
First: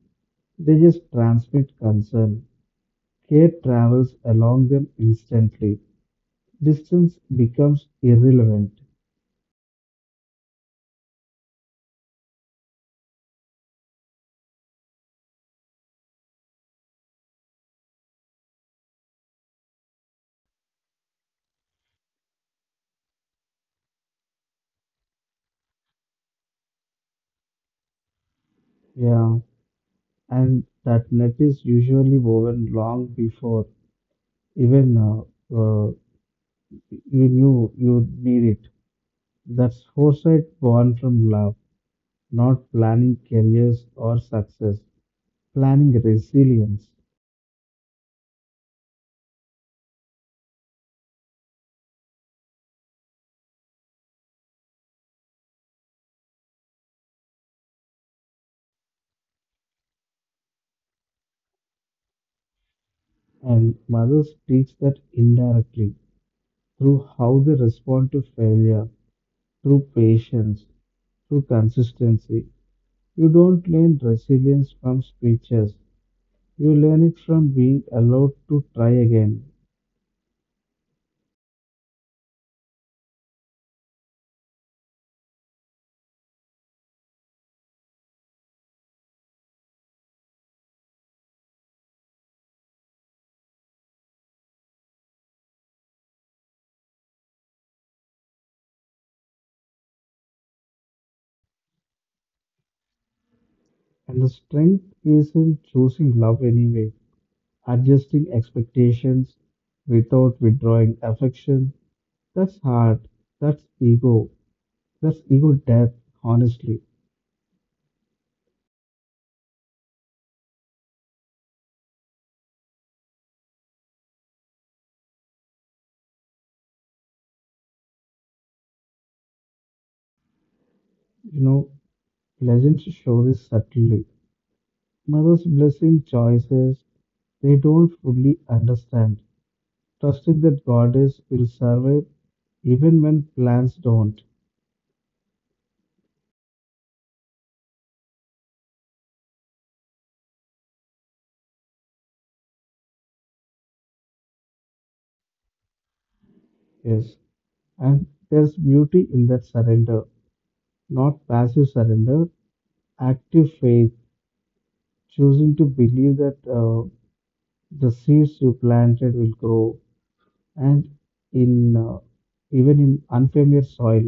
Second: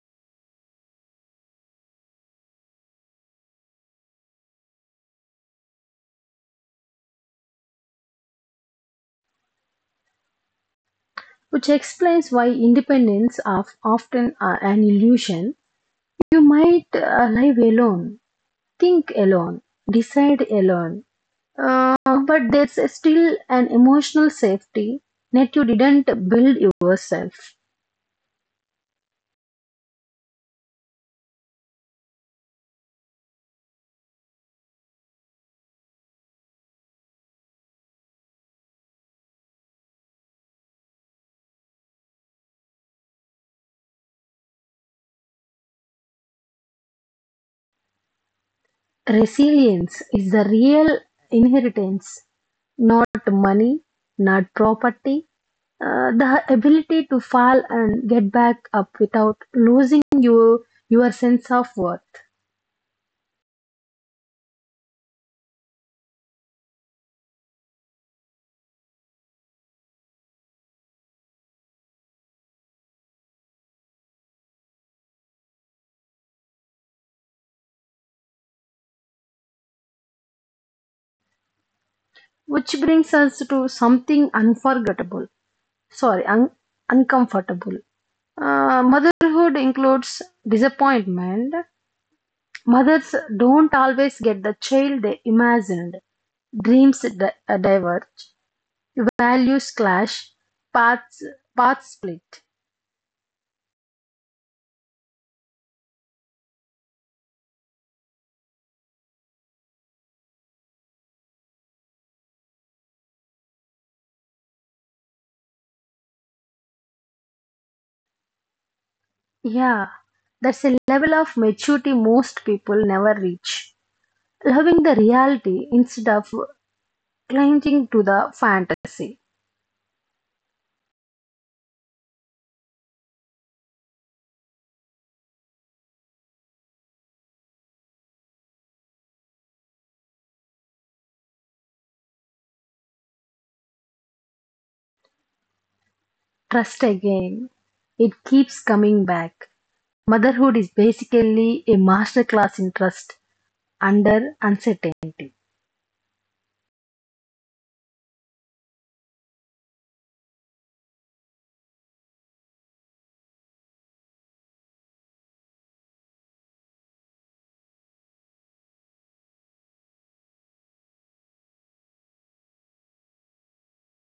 they just transmit concern. Care travels along them instantly. Distance becomes irrelevant. which explains why independence of often an illusion. You might live alone, think alone, decide alone, but there's still an emotional safety net you didn't build yourself. Yeah, and that net is usually woven long before even uh, you knew you'd need it. That's foresight born from love. Not planning careers or success, planning resilience. Resilience is the real inheritance, not money, not property. The ability to fall and get back up without losing your sense of worth. And mothers teach that indirectly through how they respond to failure, through patience, through consistency. You don't learn resilience from speeches, you learn it from being allowed to try again. Which brings us to something unforgettable. Sorry, uncomfortable. Motherhood includes disappointment. Mothers don't always get the child they imagined. Dreams diverge. Values clash. Paths, paths split. And the strength is in choosing love anyway, adjusting expectations without withdrawing affection. That's hard, that's ego, plus ego death, honestly. Yeah, that's a level of maturity most people never reach. Loving the reality instead of clinging to the fantasy. You know, legends show this subtly. Mothers blessing choices they don't fully understand, trusting that goddess will survive even when plans don't. Trust again. It keeps coming back. Motherhood is basically a masterclass in trust under uncertainty. Yes, and there's beauty in that surrender, not passive surrender, active faith, choosing to believe that the seeds you planted will grow, and in even in unfamiliar soil.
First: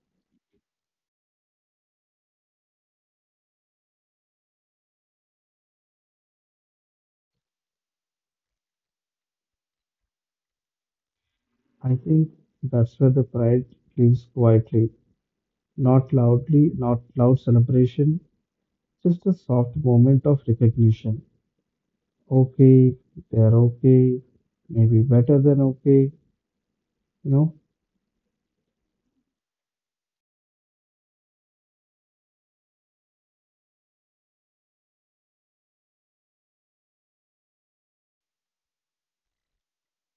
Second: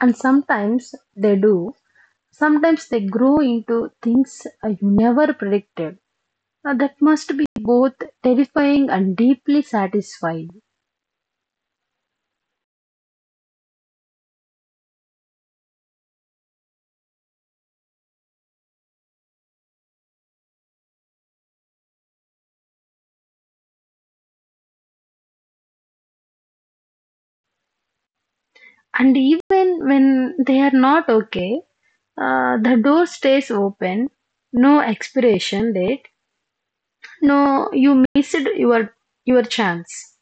And sometimes they do. Sometimes they grow into things you never predicted. Now, that must be both terrifying and deeply satisfying. I think that's where the pride lives quietly, not loudly, not loud celebration, just a soft moment of recognition. Okay, they're okay, maybe better than okay. You know, And even when they are not okay, the door stays open. No expiration date. No, you missed your chance.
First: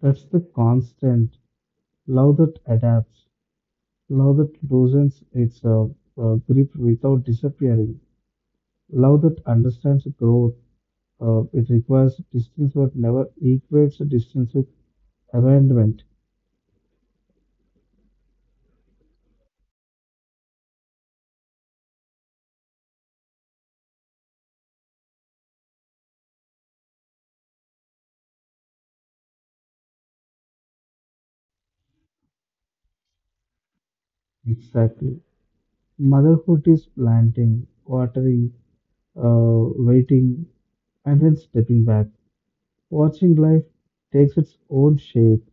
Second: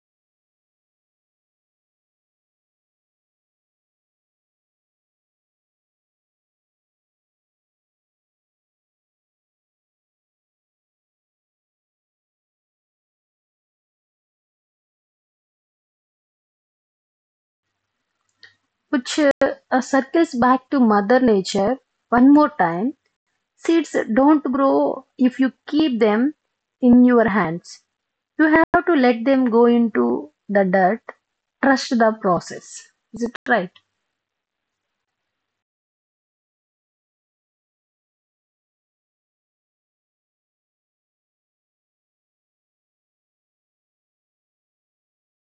that's the constant love that adapts, love that loosens its grip without disappearing, love that understands growth. It requires distance but never equates distance with abandonment. Which circles back to Mother Nature one more time. Seeds don't grow if you keep them in your hands. You have to let them go into the dirt. Trust the process. Is it right? Exactly. Motherhood is planting, watering, waiting, and then stepping back. Watching life takes its own shape.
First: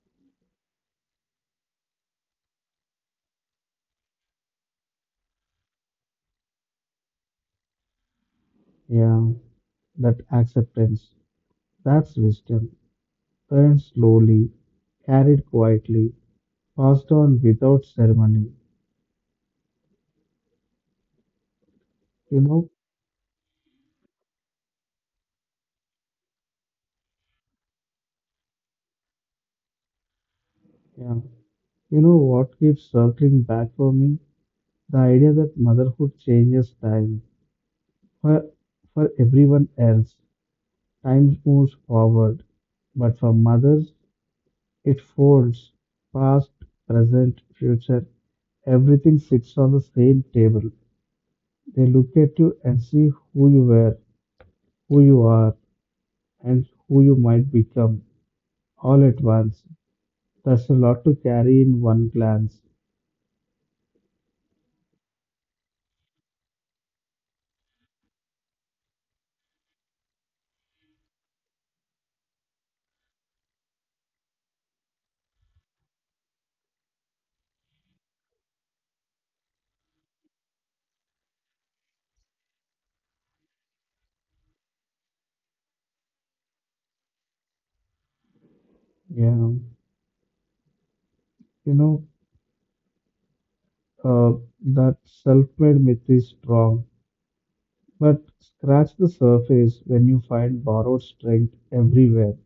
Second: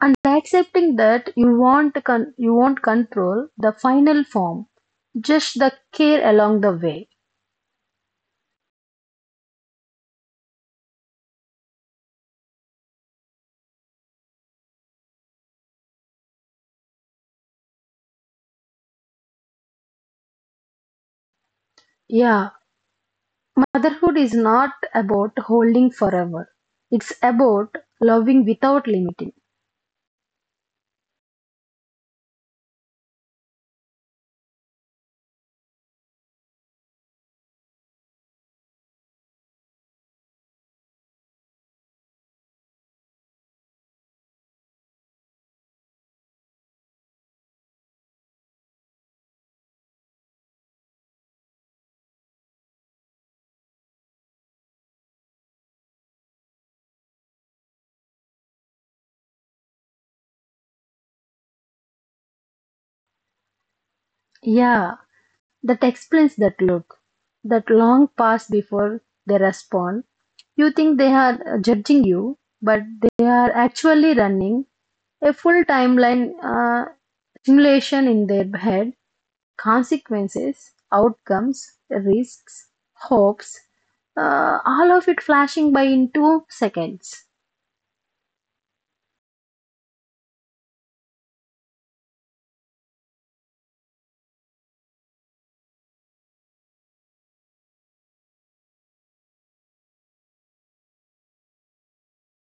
And accepting that you won't, you won't control the final form, just the care along the way. Yeah, that acceptance, that's wisdom. Earned slowly, carried quietly, passed on without ceremony. You Yeah, know, motherhood is not about holding forever. It's about loving without limiting. yeah, you know what keeps circling back for me? The idea that motherhood changes time. For, for everyone else, time moves forward. But for mothers, it folds past, present, future, everything sits on the same table. They look at you and see who you were, who you are, and who you might become all at once. That's a lot to carry in one glance. Yeah, that explains that look, that long pause before they respond. You think they are judging you, but they are actually running a full timeline simulation in their head, consequences, outcomes, risks, hopes, all of it flashing by in 2 seconds. Yeah, you know, uh, that self made myth is strong, but scratch the surface when you find borrowed strength everywhere.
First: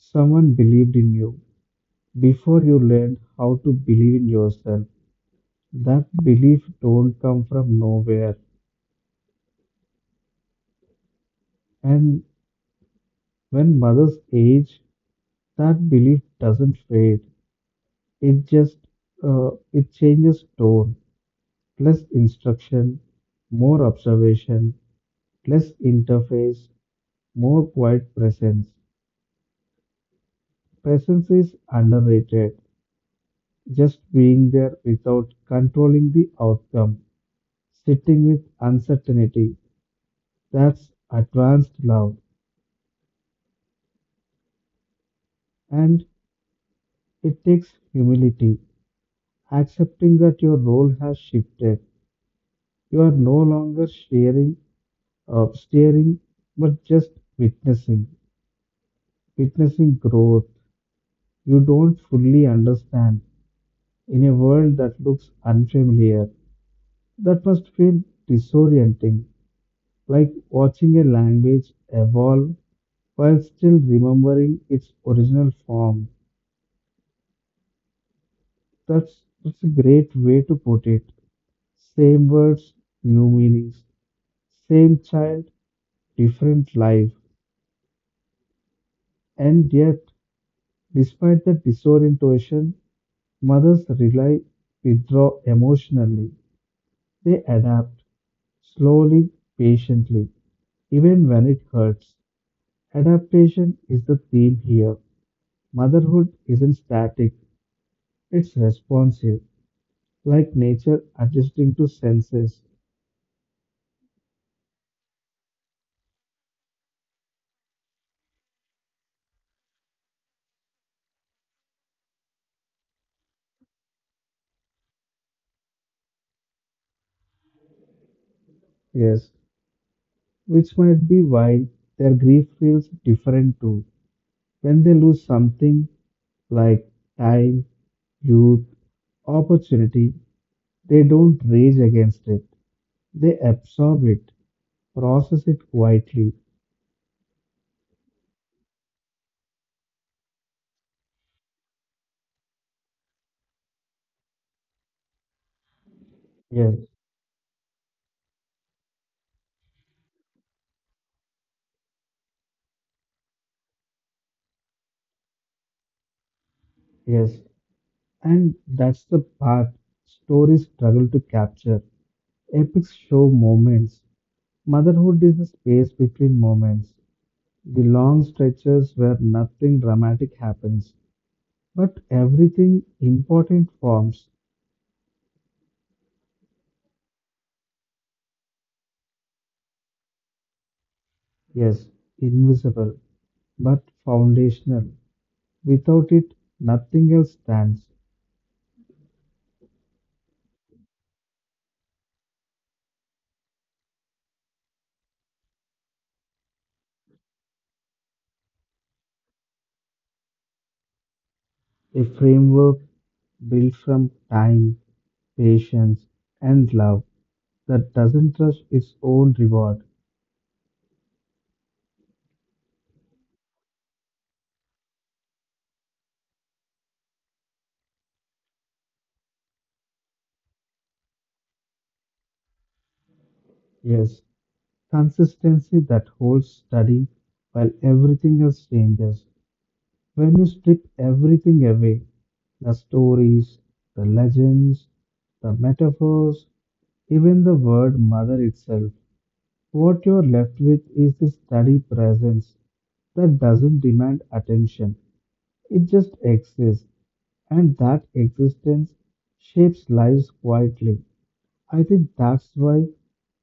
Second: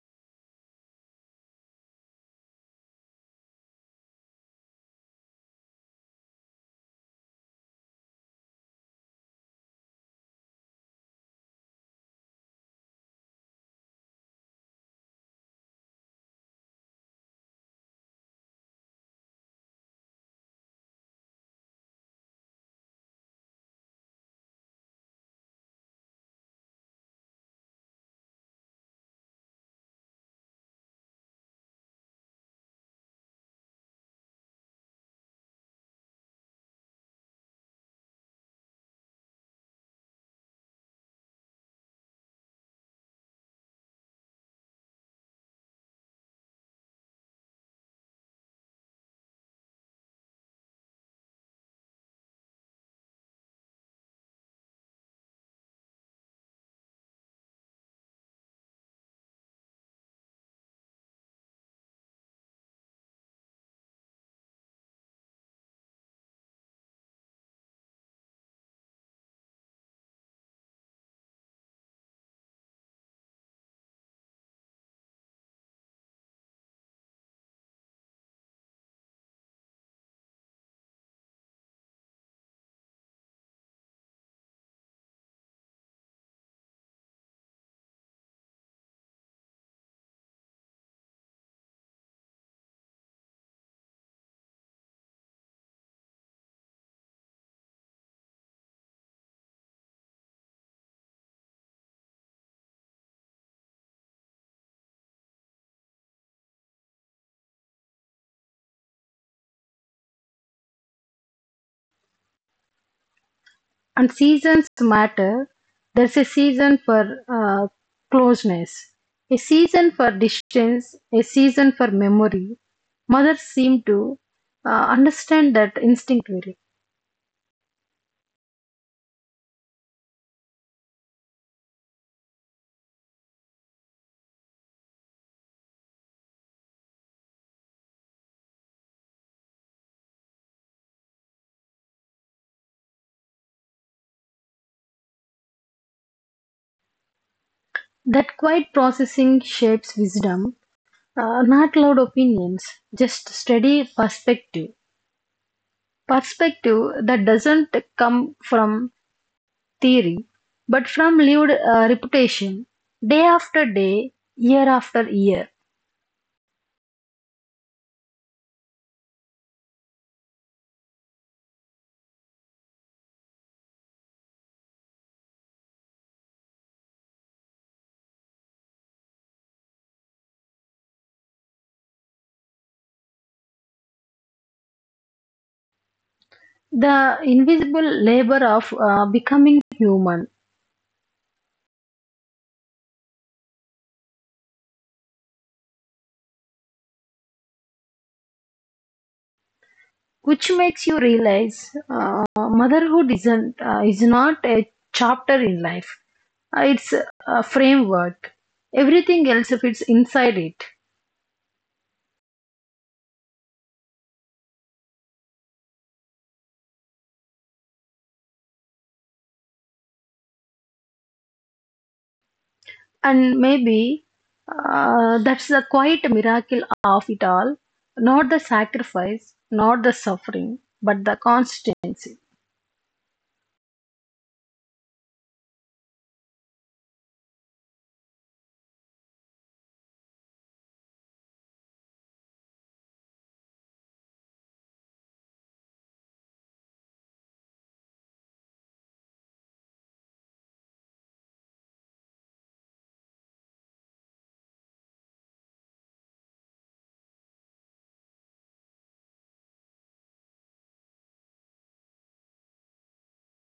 Someone believed in you before you learned how to believe in yourself. That belief don't come from nowhere. And when mothers age, that belief doesn't fade. It just it changes tone, less instruction, more observation, less interface, more quiet presence. Presence is underrated. Just being there without controlling the outcome, sitting with uncertainty. That's advanced love, and it takes humility. Accepting that your role has shifted. You are no longer sharing, steering, but just witnessing, witnessing growth you don't fully understand in a world that looks unfamiliar. That must feel disorienting, like watching a language evolve while still remembering its original form. That's a great way to put it. Same words, new meanings. Same child, different life. And yet, despite the disorientation, mothers rely withdraw emotionally. They adapt slowly, patiently, even when it hurts. Adaptation is the theme here. Motherhood isn't static, it's responsive, like nature adjusting to senses. And seasons matter. There's a season for closeness, a season for distance, a season for memory. Mothers seem to understand that instinctively. Yes, which might be why their grief feels different too. When they lose something like time, youth, opportunity, they don't rage against it. They absorb it, process it quietly. That quiet processing shapes wisdom, not loud opinions, just steady perspective. Yes, Perspective that doesn't come from theory, but from lived reputation, day after day, year after year. yes. And that's the part stories struggle to capture. Epics show moments. Motherhood is the space between moments, the long stretches where nothing dramatic happens, but everything important forms. The invisible labor of becoming human, Yes, invisible, but foundational. Without it, nothing else stands. which makes you realize motherhood isn't is not a chapter in life. It's a framework. Everything else fits inside it. A framework built from time, patience, and love that doesn't rush its own reward. And maybe that's the quiet miracle of it all. Not the sacrifice, not the suffering, but the constancy. Yes, consistency that holds steady while everything else changes. When you strip everything away, the stories, the legends, the metaphors, even the word mother itself, what you're left with is the steady presence that doesn't demand attention. It just exists, and that existence shapes lives quietly. I think that's why,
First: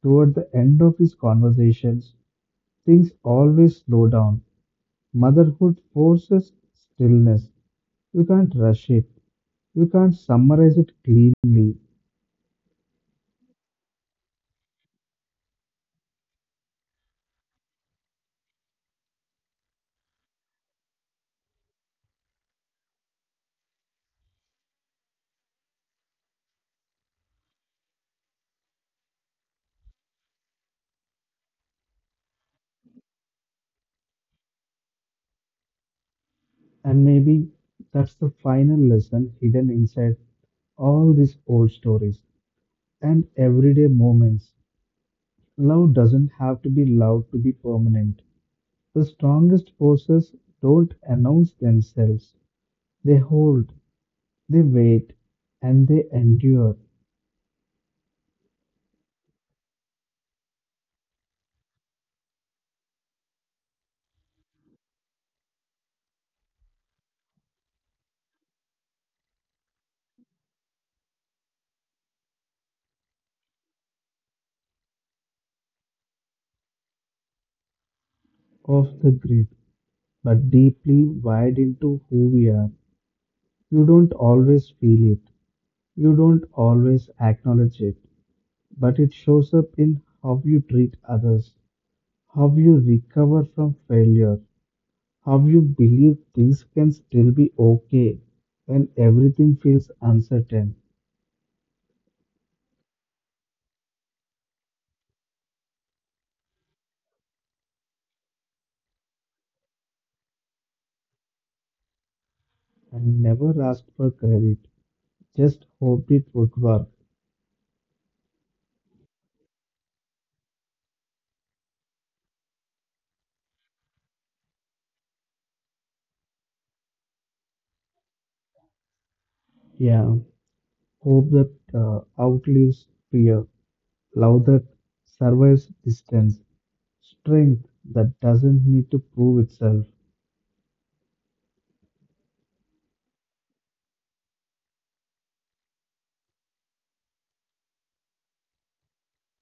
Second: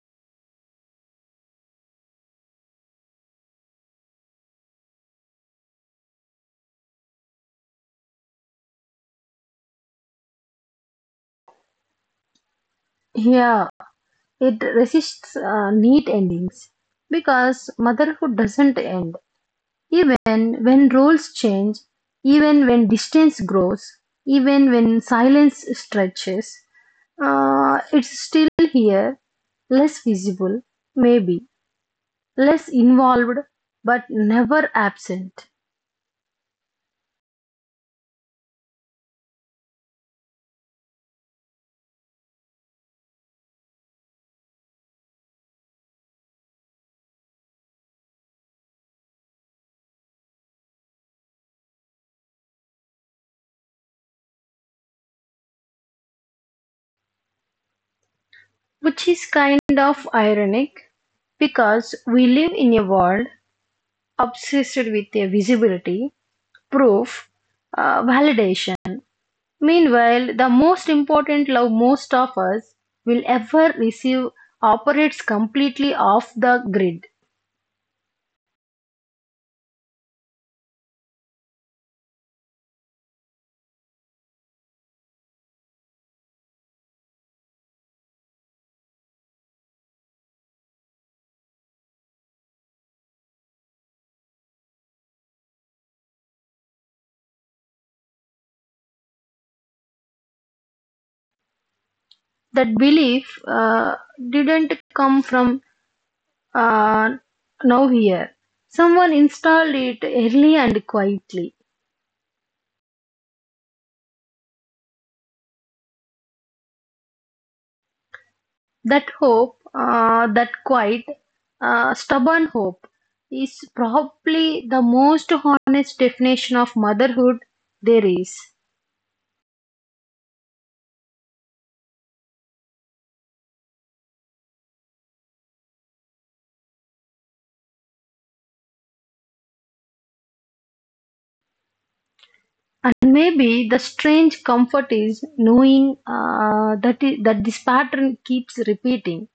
toward the end of these conversations, things always slow down. Motherhood forces stillness. You can't rush it, you can't summarize it cleanly, Yeah, it resists neat endings because motherhood doesn't end. Even when roles change, even when distance grows, even when silence stretches, it's still here, less visible, maybe, less involved but never absent, and maybe that's the final lesson hidden inside all these old stories and everyday moments. Love doesn't have to be loud to be permanent. The strongest forces don't announce themselves. They hold, they wait, and they endure which is kind of ironic because we live in a world obsessed with a visibility, proof, validation. Meanwhile, the most important love most of us will ever receive operates completely off the grid. off the grid, but deeply wired into who we are. You don't always feel it, you don't always acknowledge it, but it shows up in how you treat others, how you recover from failure, how you believe things can still be okay when everything feels uncertain That belief didn't come from uh, now here. Someone installed it early and quietly. and never ask for credit. Just hope it would work. That hope, that quiet, stubborn hope, is probably the most honest definition of motherhood there is. Yeah, hope that outlives fear, love that survives distance, strength that doesn't need to prove itself. And maybe the strange comfort is knowing that this pattern keeps repeating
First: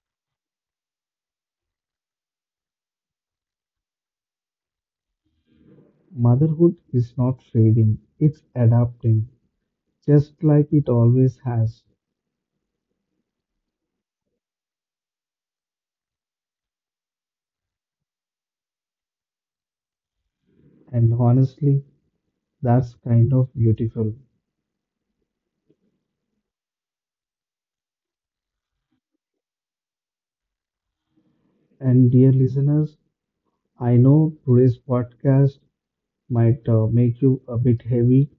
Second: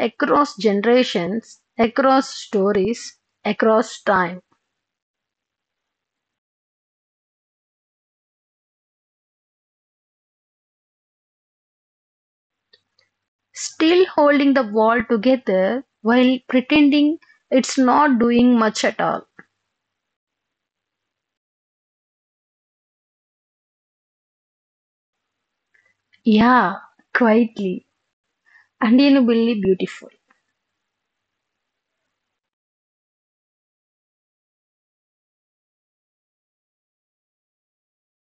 across generations, across stories, across time, Motherhood is not fading, it's adapting, just like it always has. still holding the wall together while pretending it's not doing much at all. And honestly, that's kind of beautiful. Yeah, quietly unbelievably beautiful. And dear listeners, I know today's podcast might make you a bit heavy,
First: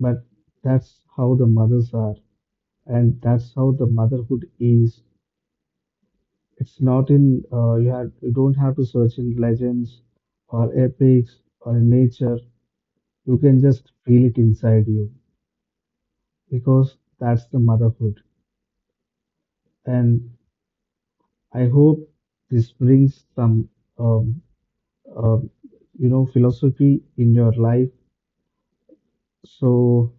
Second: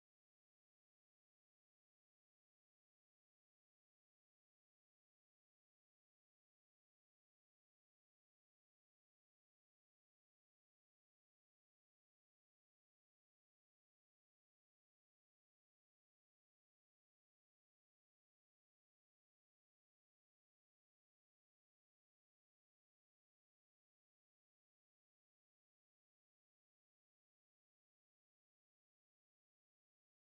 but that's how the mothers are. And that's how the motherhood is. It's not in you have you don't have to search in legends or epics or in nature. You can just feel it inside you because that's the motherhood. And I hope this brings some um, um you know philosophy in your life. So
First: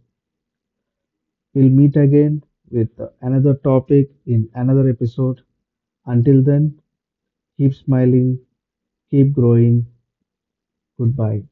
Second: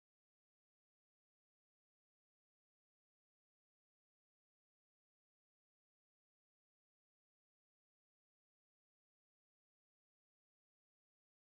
we'll meet again with another topic in another episode. Until then, keep smiling, keep growing. Goodbye.